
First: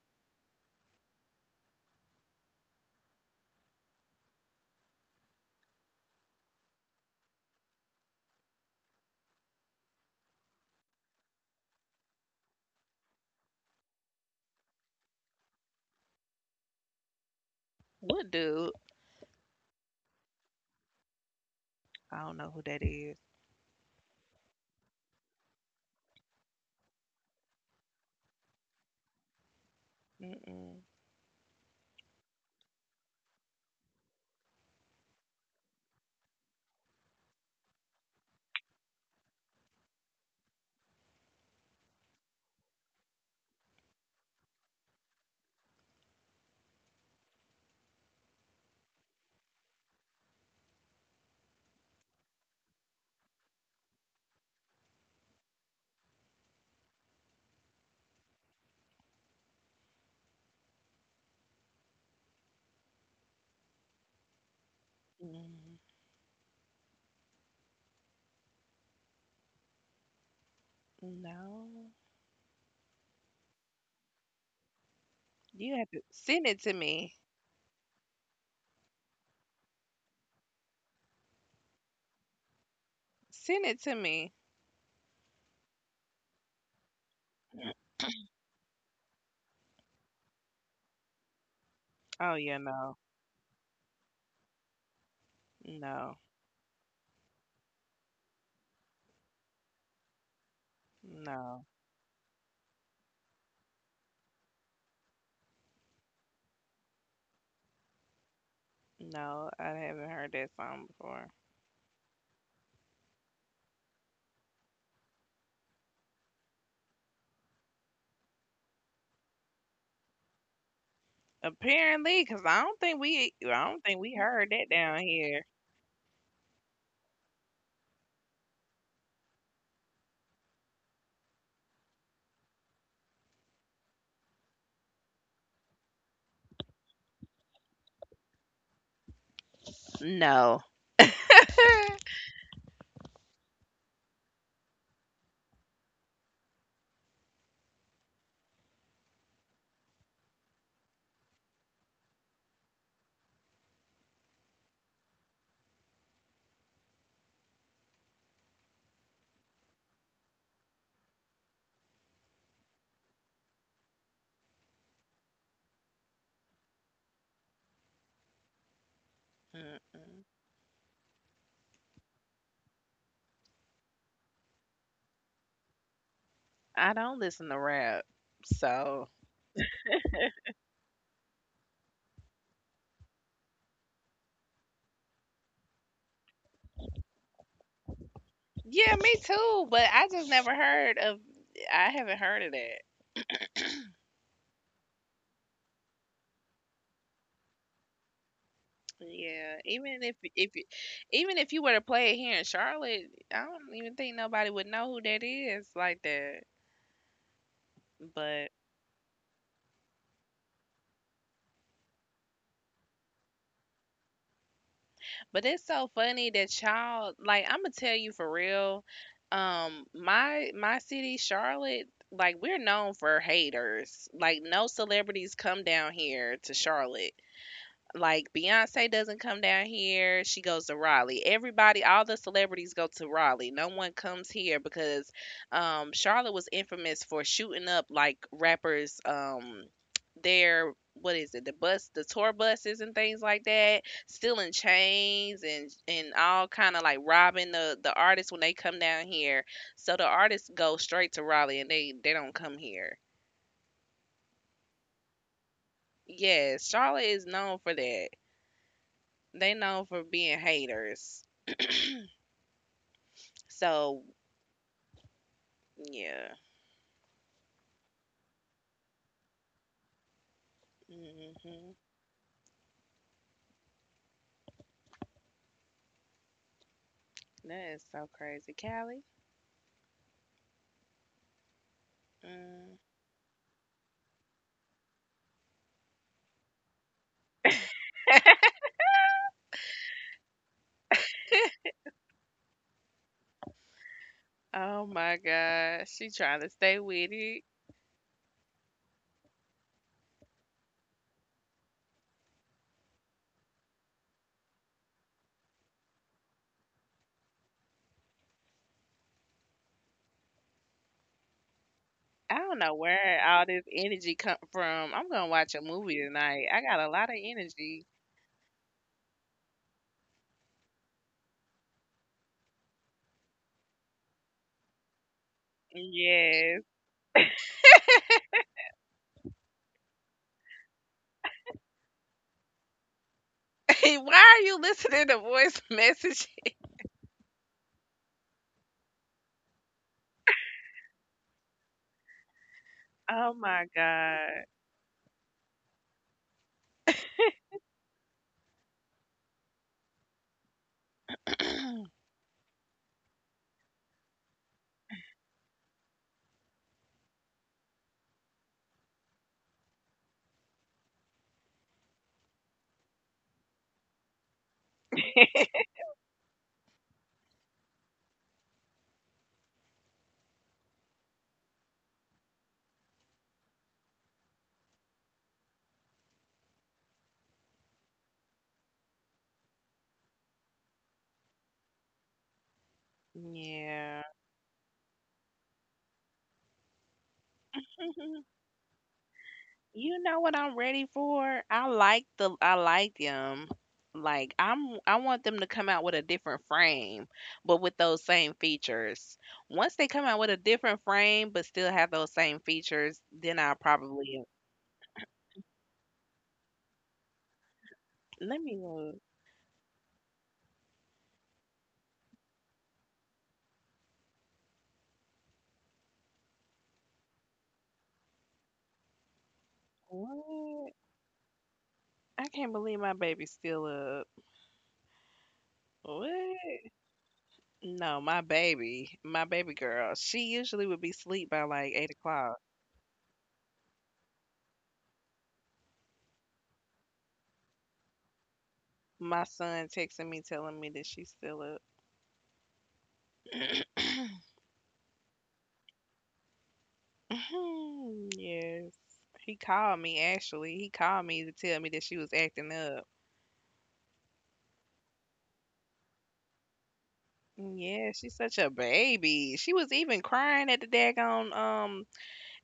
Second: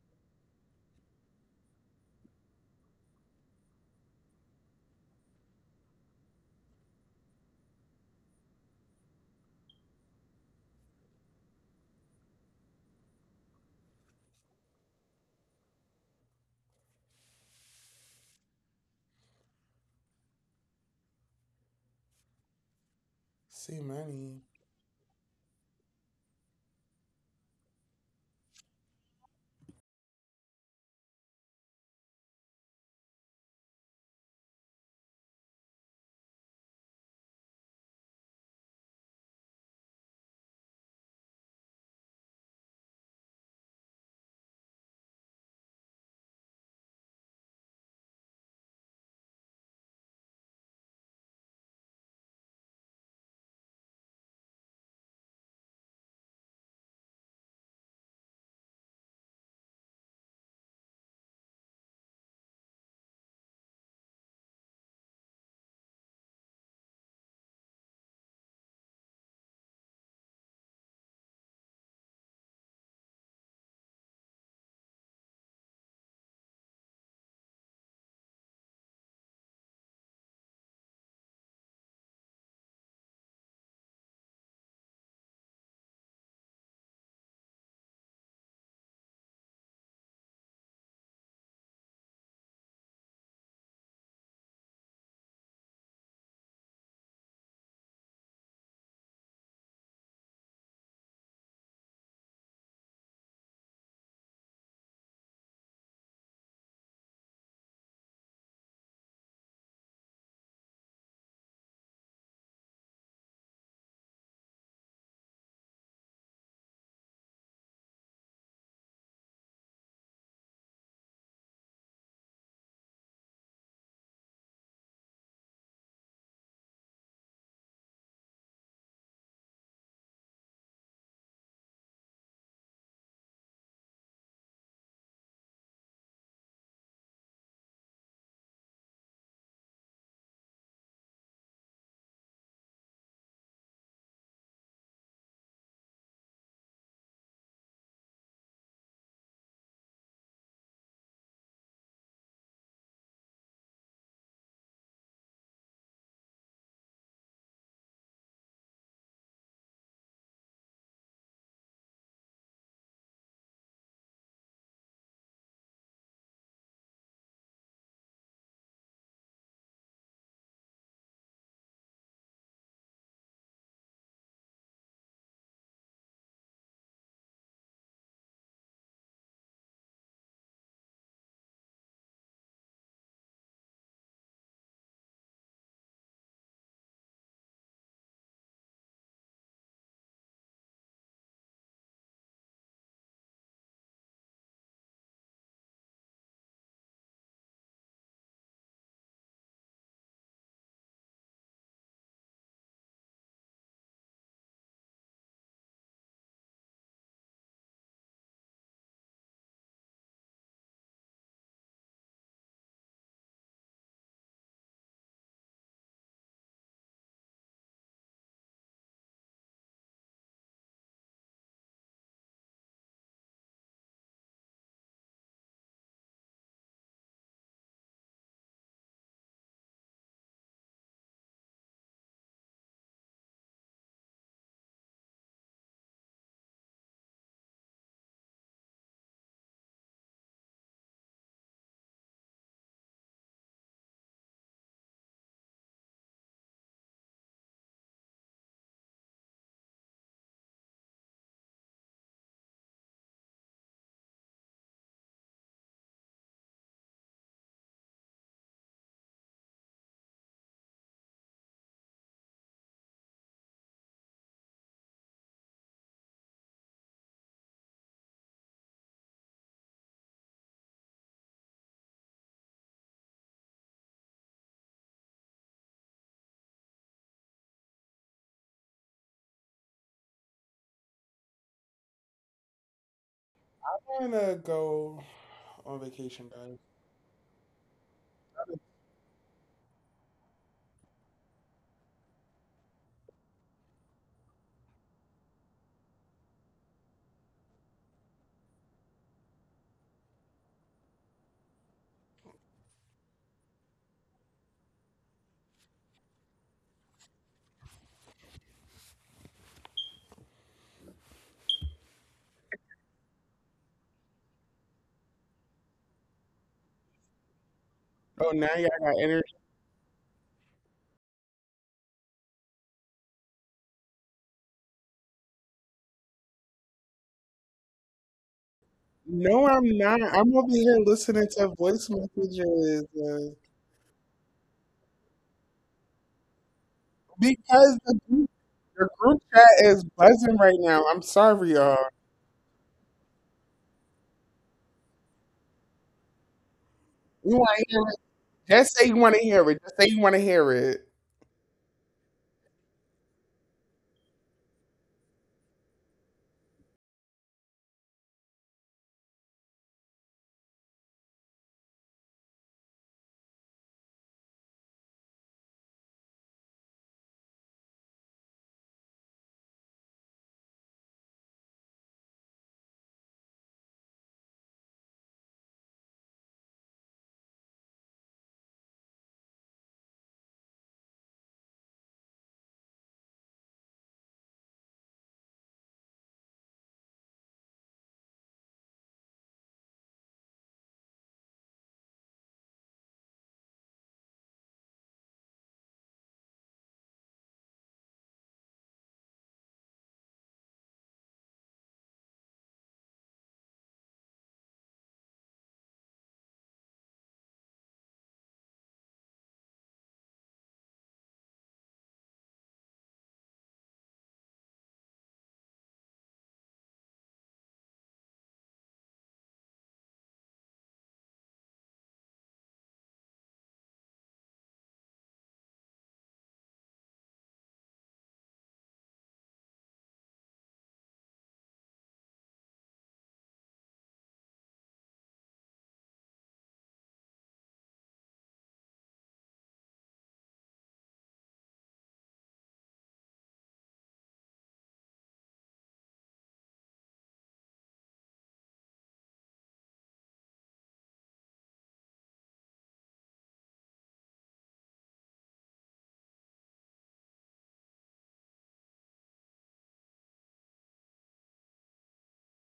Speaker 2: What dude? I don't know who that is.
Speaker 1: see money.
Speaker 2: Mm-mm. Mm, no. You have to send it to me. Send it to me. Oh yeah, no, no, no, no. I haven't heard that song before. Apparently, because I don't think we heard that down here. No. Mm-mm. I don't listen to rap. So yeah, me too. But I just never heard of. I haven't heard of that. Yeah, even if you were to play it here in Charlotte, I don't even think nobody would know who that is like that. But but it's so funny that y'all like I'm gonna tell you for real. My city, Charlotte, like we're known for haters. Like no celebrities come down here to Charlotte. Like Beyonce doesn't come down here. She goes to Raleigh. Everybody, all the celebrities go to Raleigh. No one comes here because Charlotte was infamous for shooting up like rappers. Their what is it? The bus, the tour buses and things like that. Stealing chains and all kind of like robbing the artists when they come down here. So the artists go straight to Raleigh and they don't come here. Yes, Charlotte is known for that. They known for being haters. So, yeah. Mhm. That is so crazy. Callie? Mm.
Speaker 1: I'm gonna go on vacation, guys.
Speaker 2: Oh my God. She trying to stay with it. I don't know where all this energy come from. I'm gonna watch a movie tonight. I got a lot of energy.
Speaker 1: Oh, now y'all got energy.
Speaker 2: Yes.
Speaker 1: No, I'm not. I'm over here listening to voice messages
Speaker 2: Why are you listening to voice message?
Speaker 1: because the group chat is buzzing right now. I'm sorry, y'all.
Speaker 2: Oh my God.
Speaker 1: You want to hear it? Just say you want to hear it. Just say you want to hear it.
Speaker 2: Yeah. You know what I'm ready for? I like the I like them. Like I'm I want them to come out with a different frame, but with those same features. Once they come out with a different frame but still have those same features, then I'll probably let me look. What? I can't believe my baby's still up. What? No, my baby girl. She usually would be asleep by like 8 o'clock. My son texting me telling me that she's still up. Yes. He called me actually. He called me to tell me that she was acting up. Yeah, she's such a baby. She was even crying at the daggone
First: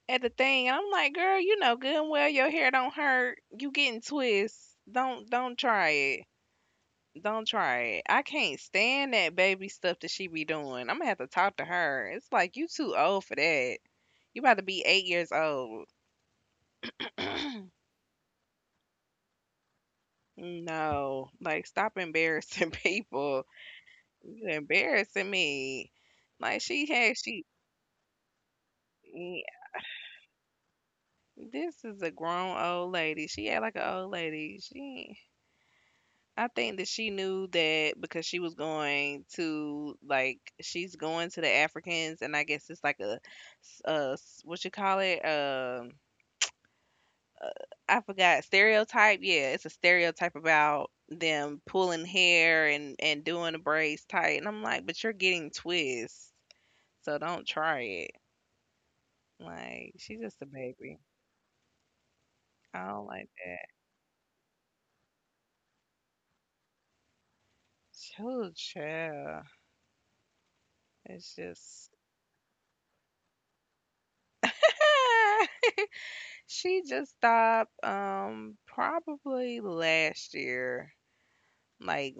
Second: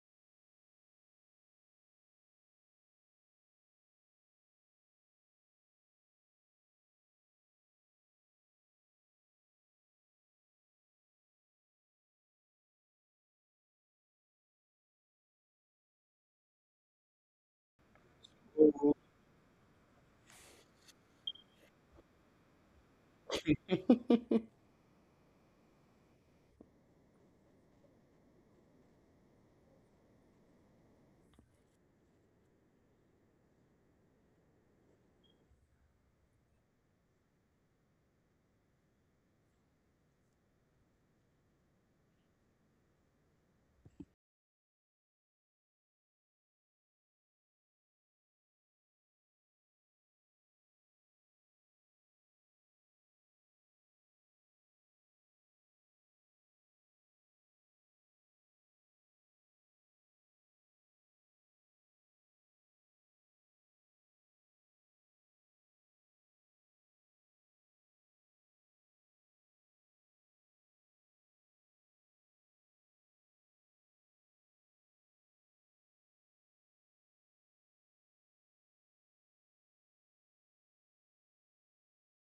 Speaker 2: at the thing. And I'm like, girl, you know good and well your hair don't hurt. You getting twists. Don't try it. Don't try it. I can't stand that baby stuff that she be doing. I'm gonna have to talk to her. It's like you too old for that. You about to be 8 years old. No. Like stop embarrassing people. You embarrassing me. Like she had she yeah, this is a grown old lady. She act like an old lady. She I think that she knew that because she was going to like she's going to the Africans and I guess it's like a, what you call it I forgot stereotype. Yeah, it's a stereotype about them pulling hair and doing the braids tight. And I'm like, but you're getting twists, so don't try it. Like she's just a baby. I don't like that. So chill. It's just she just stopped probably last year. Like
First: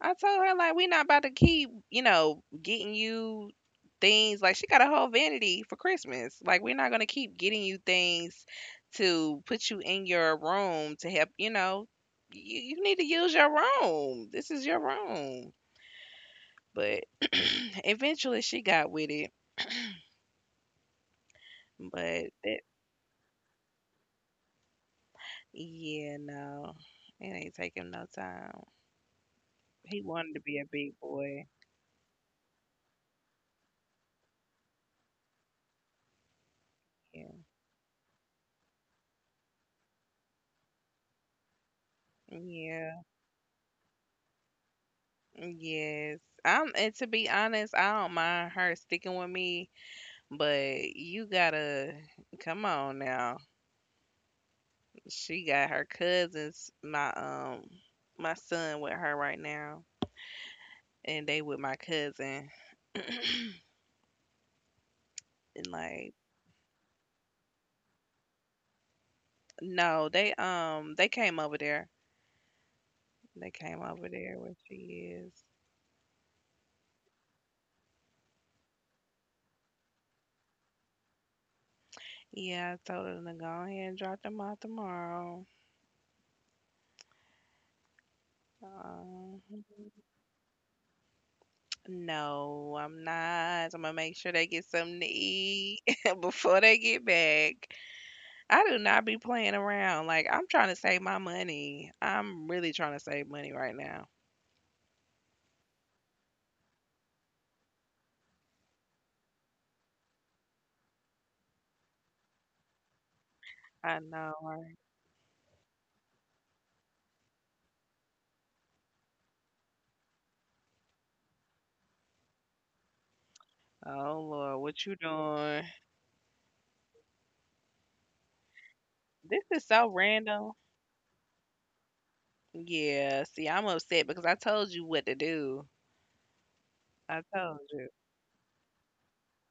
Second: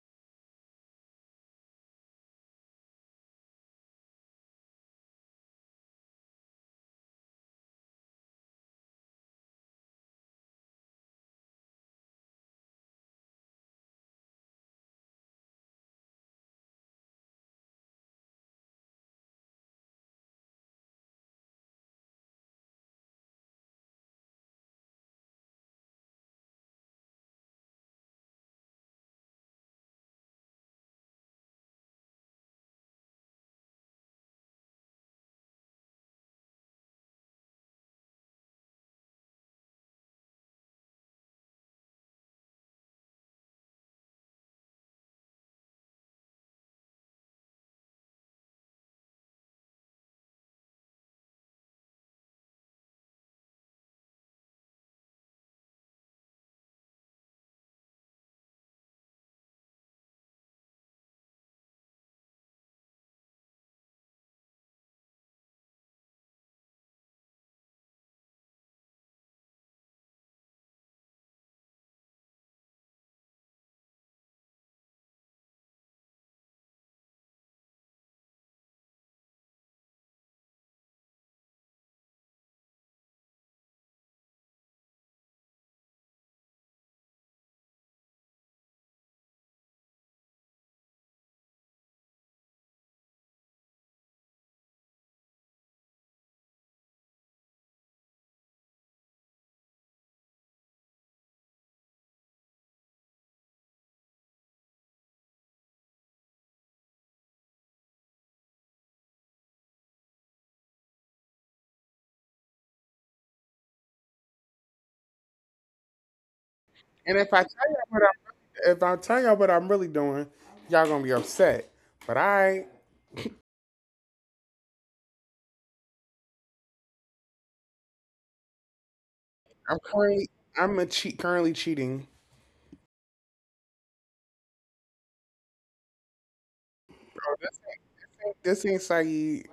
Speaker 2: I told her like we not about to keep, you know, getting you things like she got a whole vanity for Christmas. Like we're not gonna keep getting you things to put you in your room to help, you know, you need to use your room. This is your room. But eventually she got with it. But that yeah, no. It ain't take him no time. He wanted to be a big boy. Yeah. Yeah. Yes. And to be honest, I don't mind her sticking with me, but you gotta come on now. She got her cousins, my my son with her right now, and they with my cousin. And like no, they came over there. They came over there where she is. Yeah, I told him to go ahead and drop them out tomorrow. Um, no, I'm not. I'm gonna make sure they get something to eat before they get back. I do not be playing around. Like I'm trying to save my money. I'm really trying to save money right now. I know. Right?
Speaker 1: And if I tell y'all what I'm really, if I tell y'all what I'm really doing, y'all gonna be upset. But I
Speaker 2: Oh Lord, what you doing? This is
Speaker 1: I'm
Speaker 2: so
Speaker 1: currently
Speaker 2: random.
Speaker 1: I'm a cheat currently cheating.
Speaker 2: Yeah. See, I'm upset because I told you what to do. I told you.
Speaker 1: This ain't Saeed.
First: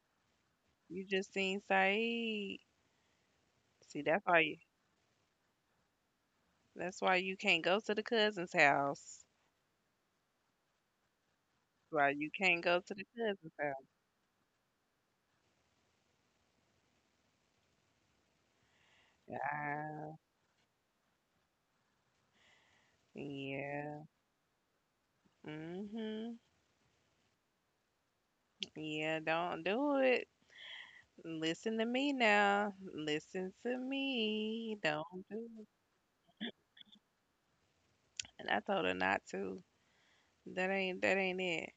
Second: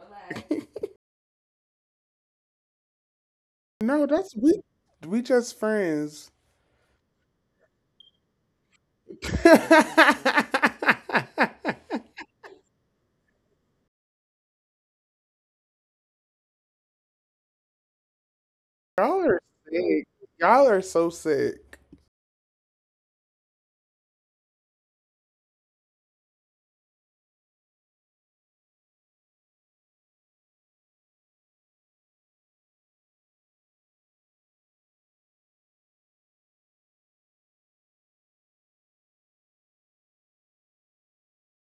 Speaker 2: You just seen Saeed. See,
Speaker 1: No,
Speaker 2: that's
Speaker 1: that's
Speaker 2: why you.
Speaker 1: we just friends.
Speaker 2: That's why you can't go to the cousin's house.
Speaker 1: y'all
Speaker 2: Why you can't go to the cousin's house.
Speaker 1: are sick.
Speaker 2: Ah,
Speaker 1: Y'all are so sick.
Speaker 2: yeah. Mhm. Yeah, don't do it. Listen to me now. Listen to me. Don't do it. And I told her not to. That ain't it.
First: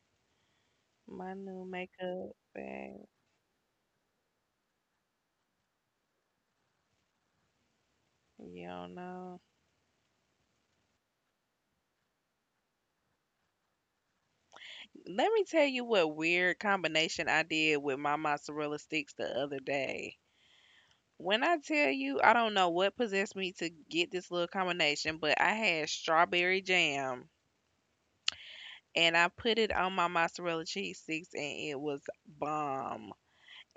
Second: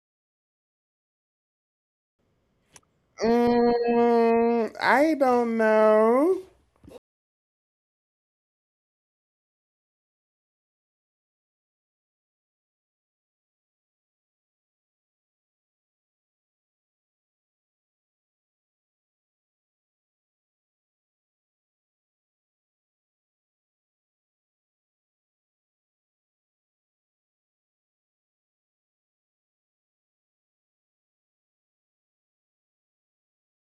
Speaker 2: My new makeup bag.
Speaker 1: I don't know.
Speaker 2: You don't know. Let me tell you what weird combination I did with my mozzarella sticks the other day. When I tell you, I don't know what possessed me to get this little combination, but I had strawberry jam and I put it on my mozzarella cheese sticks and it was bomb.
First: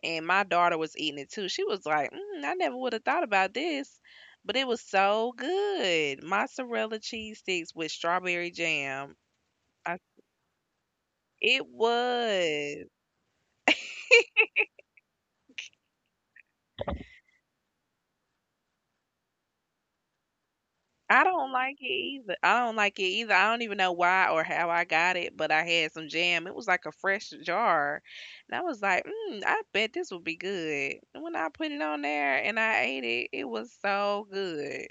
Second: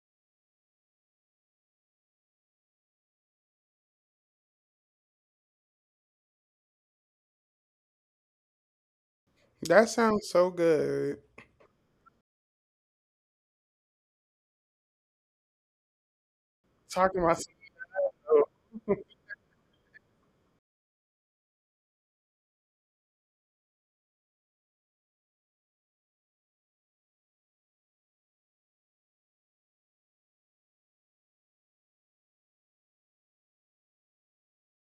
Speaker 2: And my daughter was eating it too. She was like, mm, I never would have thought about this, but it was so good. Mozzarella cheese sticks with strawberry jam.
Speaker 1: That
Speaker 2: I,
Speaker 1: sounds so good.
Speaker 2: it was.
Speaker 1: Talking about some-
Speaker 2: I don't like it either. I don't like it either. I don't even know why or how I got it, but I had some jam. It was like a fresh jar. And I was like, mm, I bet this would be good. And when I put it on there and I ate it, it was so good.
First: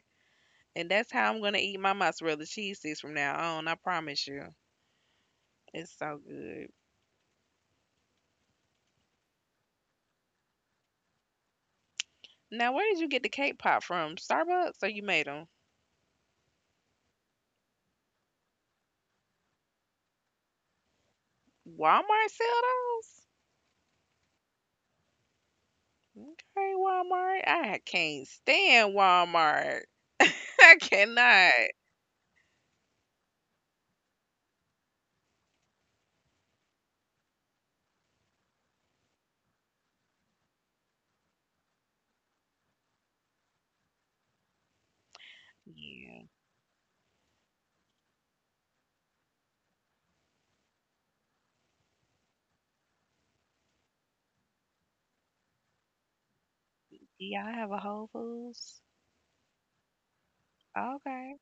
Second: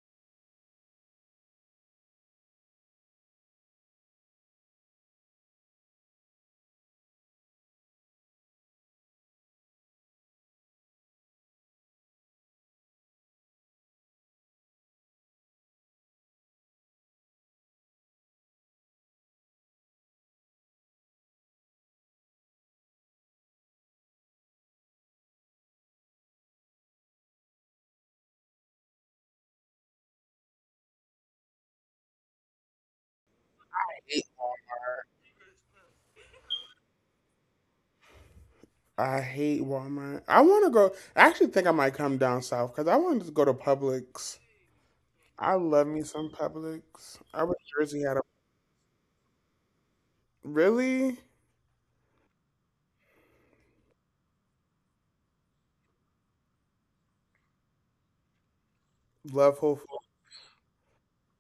Speaker 2: And that's how I'm going to eat my mozzarella cheese sticks from now on. I promise you. It's so good. Now, where did you get the cake pop from? Starbucks or you made them? Walmart sell those? Okay, Walmart. I can't stand Walmart. I cannot.
Speaker 1: I hate Walmart. I want to go. I actually think I might come down south because I wanted to go to Publix. I love me
Speaker 2: Yeah.
Speaker 1: some Publix. I wish Jersey had a really
Speaker 2: Do y'all have a Whole Foods?
Speaker 1: love Whole Foods.
Speaker 2: Okay.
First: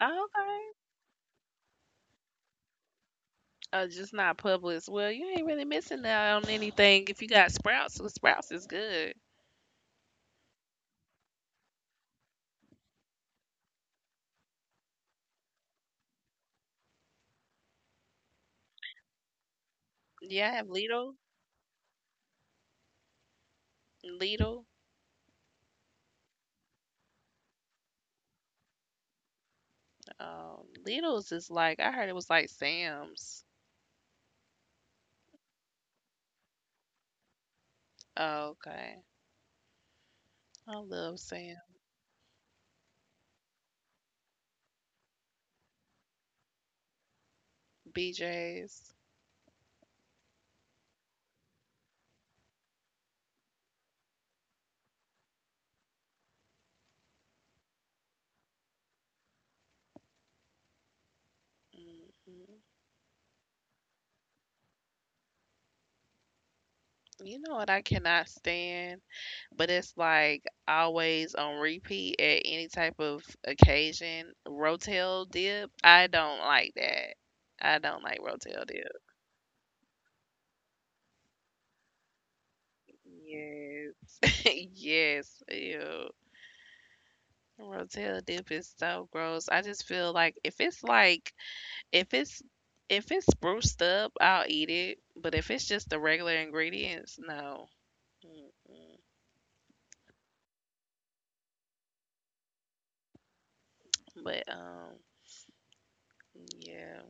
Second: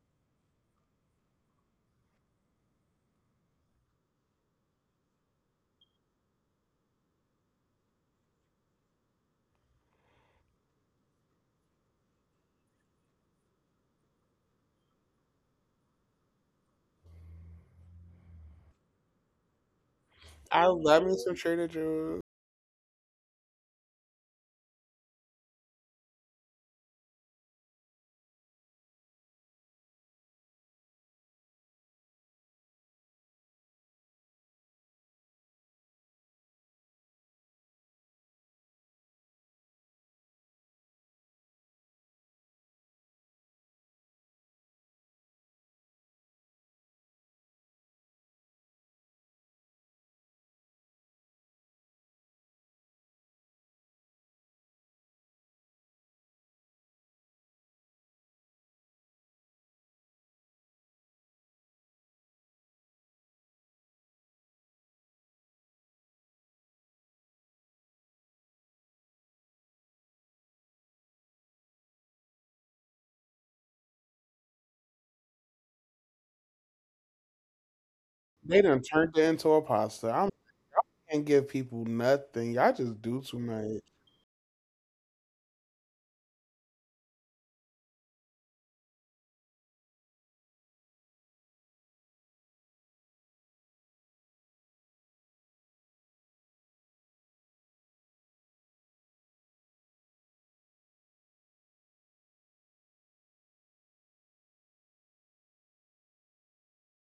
Speaker 2: Okay. Just not Publix. Well, you ain't really missing out on anything if you got Sprouts. Well, Sprouts is good. Yeah, I
Speaker 1: I
Speaker 2: have
Speaker 1: love
Speaker 2: Lidl.
Speaker 1: me some Trader Joe's.
Speaker 2: Lidl. Lidl's is like I heard it was like Sam's. Oh, okay. I love Sam. BJ's. Hmm. You know what I cannot stand? But it's like always on repeat at any type of occasion. Rotel dip, I don't like that. I don't like
Speaker 1: They
Speaker 2: Rotel
Speaker 1: done
Speaker 2: dip.
Speaker 1: turned it into a pasta. I can't give people nothing. Y'all just do too much.
Speaker 2: Yes, yes, ew. Rotel dip is so gross. I just feel like if it's like if it's if it's spruced up, I'll eat it. But if it's just the regular ingredients, no. Mm-mm. But yeah.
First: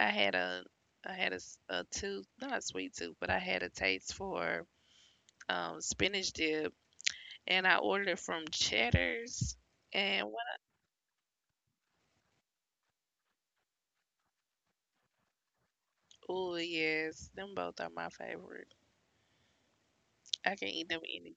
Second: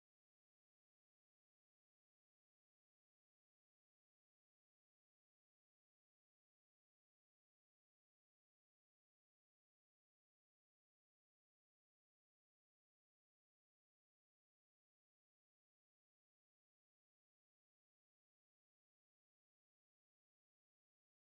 Speaker 2: I had a I had a, a tooth, not a sweet tooth, but I had a taste for spinach dip, and I ordered it from Cheddar's. And what? Oh yes, them both are my favorite. I can eat them any.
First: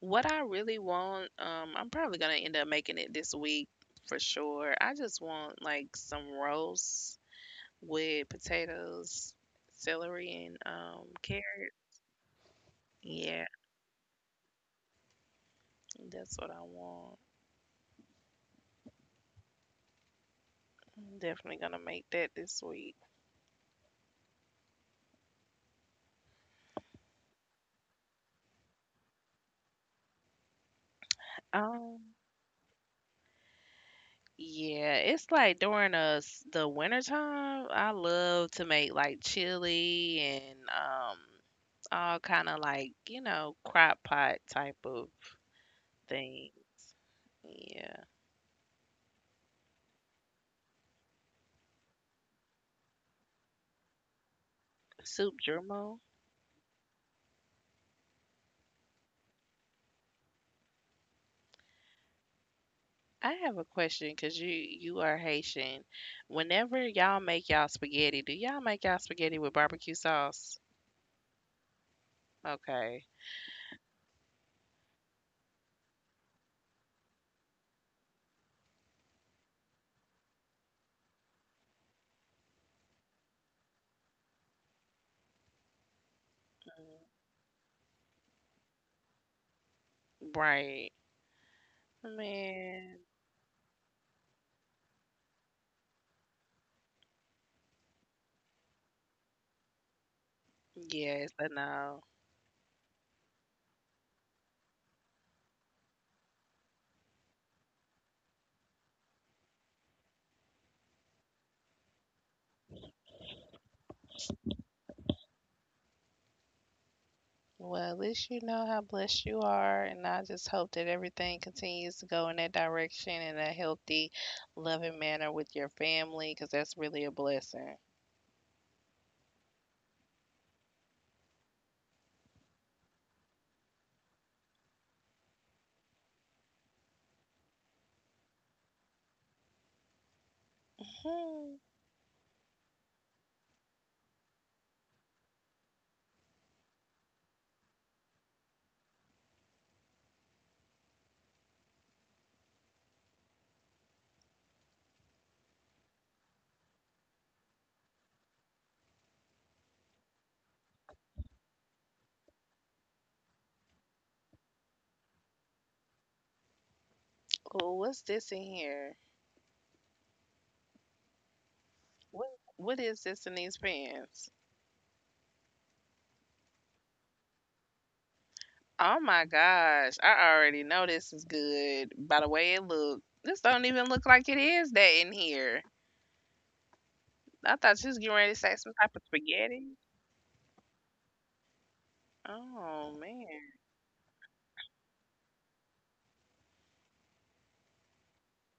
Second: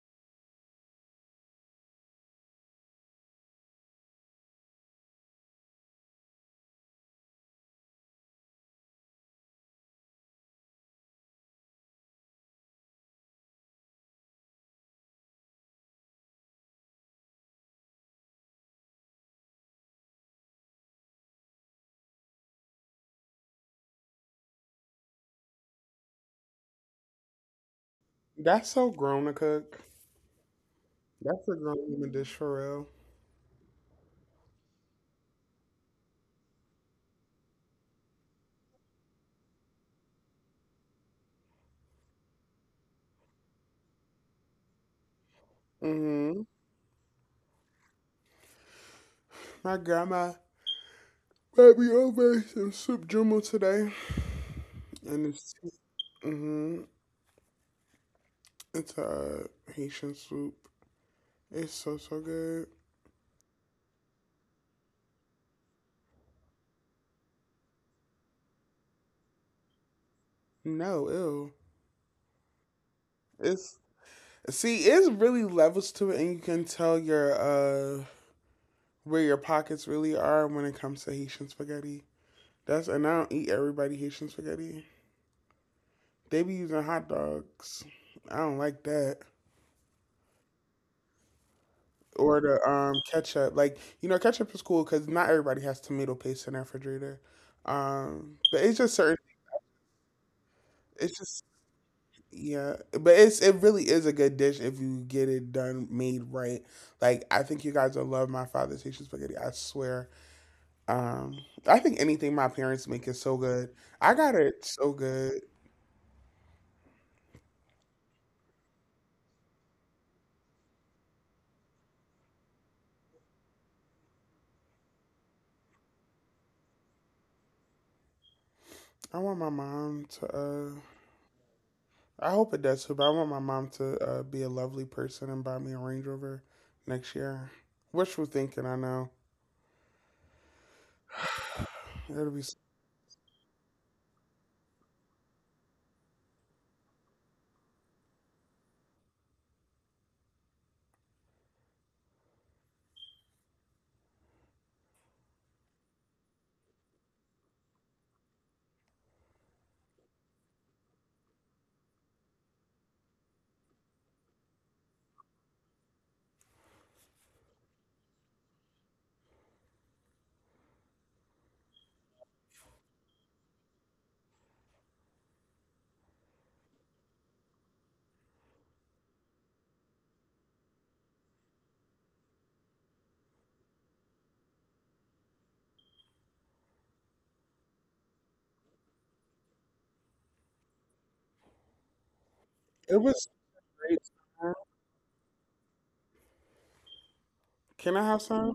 Speaker 2: What I really want, I'm probably gonna end up making it this week for sure. I just want like some roast with potatoes, celery, and carrot. Yeah, that's what I want. I'm definitely gonna make that this week.
Speaker 1: That's so grown to cook. That's a grown
Speaker 2: Um,
Speaker 1: woman dish for real.
Speaker 2: yeah, it's like during the winter time, I love to make like chili and all kind of like, you know, crock pot type of
Speaker 1: Mm-hmm.
Speaker 2: things. Yeah.
Speaker 1: My grandma made me over some soup jumbo today, and
Speaker 2: Soup
Speaker 1: it's
Speaker 2: germo.
Speaker 1: mm-hmm. It's a Haitian soup. It's so so good.
Speaker 2: I have a question because you are Haitian. Whenever y'all make y'all spaghetti, do y'all make y'all spaghetti with barbecue sauce?
Speaker 1: No, ew.
Speaker 2: Okay.
Speaker 1: It's it's really levels to it, and you can tell your where your pockets really are when it comes to Haitian spaghetti. That's and I don't eat everybody Haitian spaghetti. They be using
Speaker 2: Mhm.
Speaker 1: hot dogs. I don't like that.
Speaker 2: Right.
Speaker 1: Or the
Speaker 2: Man.
Speaker 1: ketchup, like you know, ketchup is cool because not everybody has tomato paste in their refrigerator. But it's just certain. It's
Speaker 2: Yes,
Speaker 1: just
Speaker 2: I know.
Speaker 1: Yeah, but it really is a good dish if you get it done made right. Like I think you guys will love my father's Haitian spaghetti. I swear. Um, I think anything my parents make is so good. I got it so good.
Speaker 2: Well, at least you know how blessed you are, and I just hope that everything continues to go in that direction in a healthy, loving manner with your family, because that's really a blessing.
Speaker 1: I want my mom to. I hope it does too, but I want my mom to be a lovely person and buy me a Range Rover next year. Wishful thinking, I know.
Speaker 2: Hmm.
Speaker 1: It'll be.
Speaker 2: Oh, what's this in here? What What is this in these pants? Oh my gosh, I already know this is good by the way it look. This don't even look like it is that in here. I thought she was getting ready to say some type of spaghetti. Oh
Speaker 1: It was
Speaker 2: man.
Speaker 1: great. Can I have some?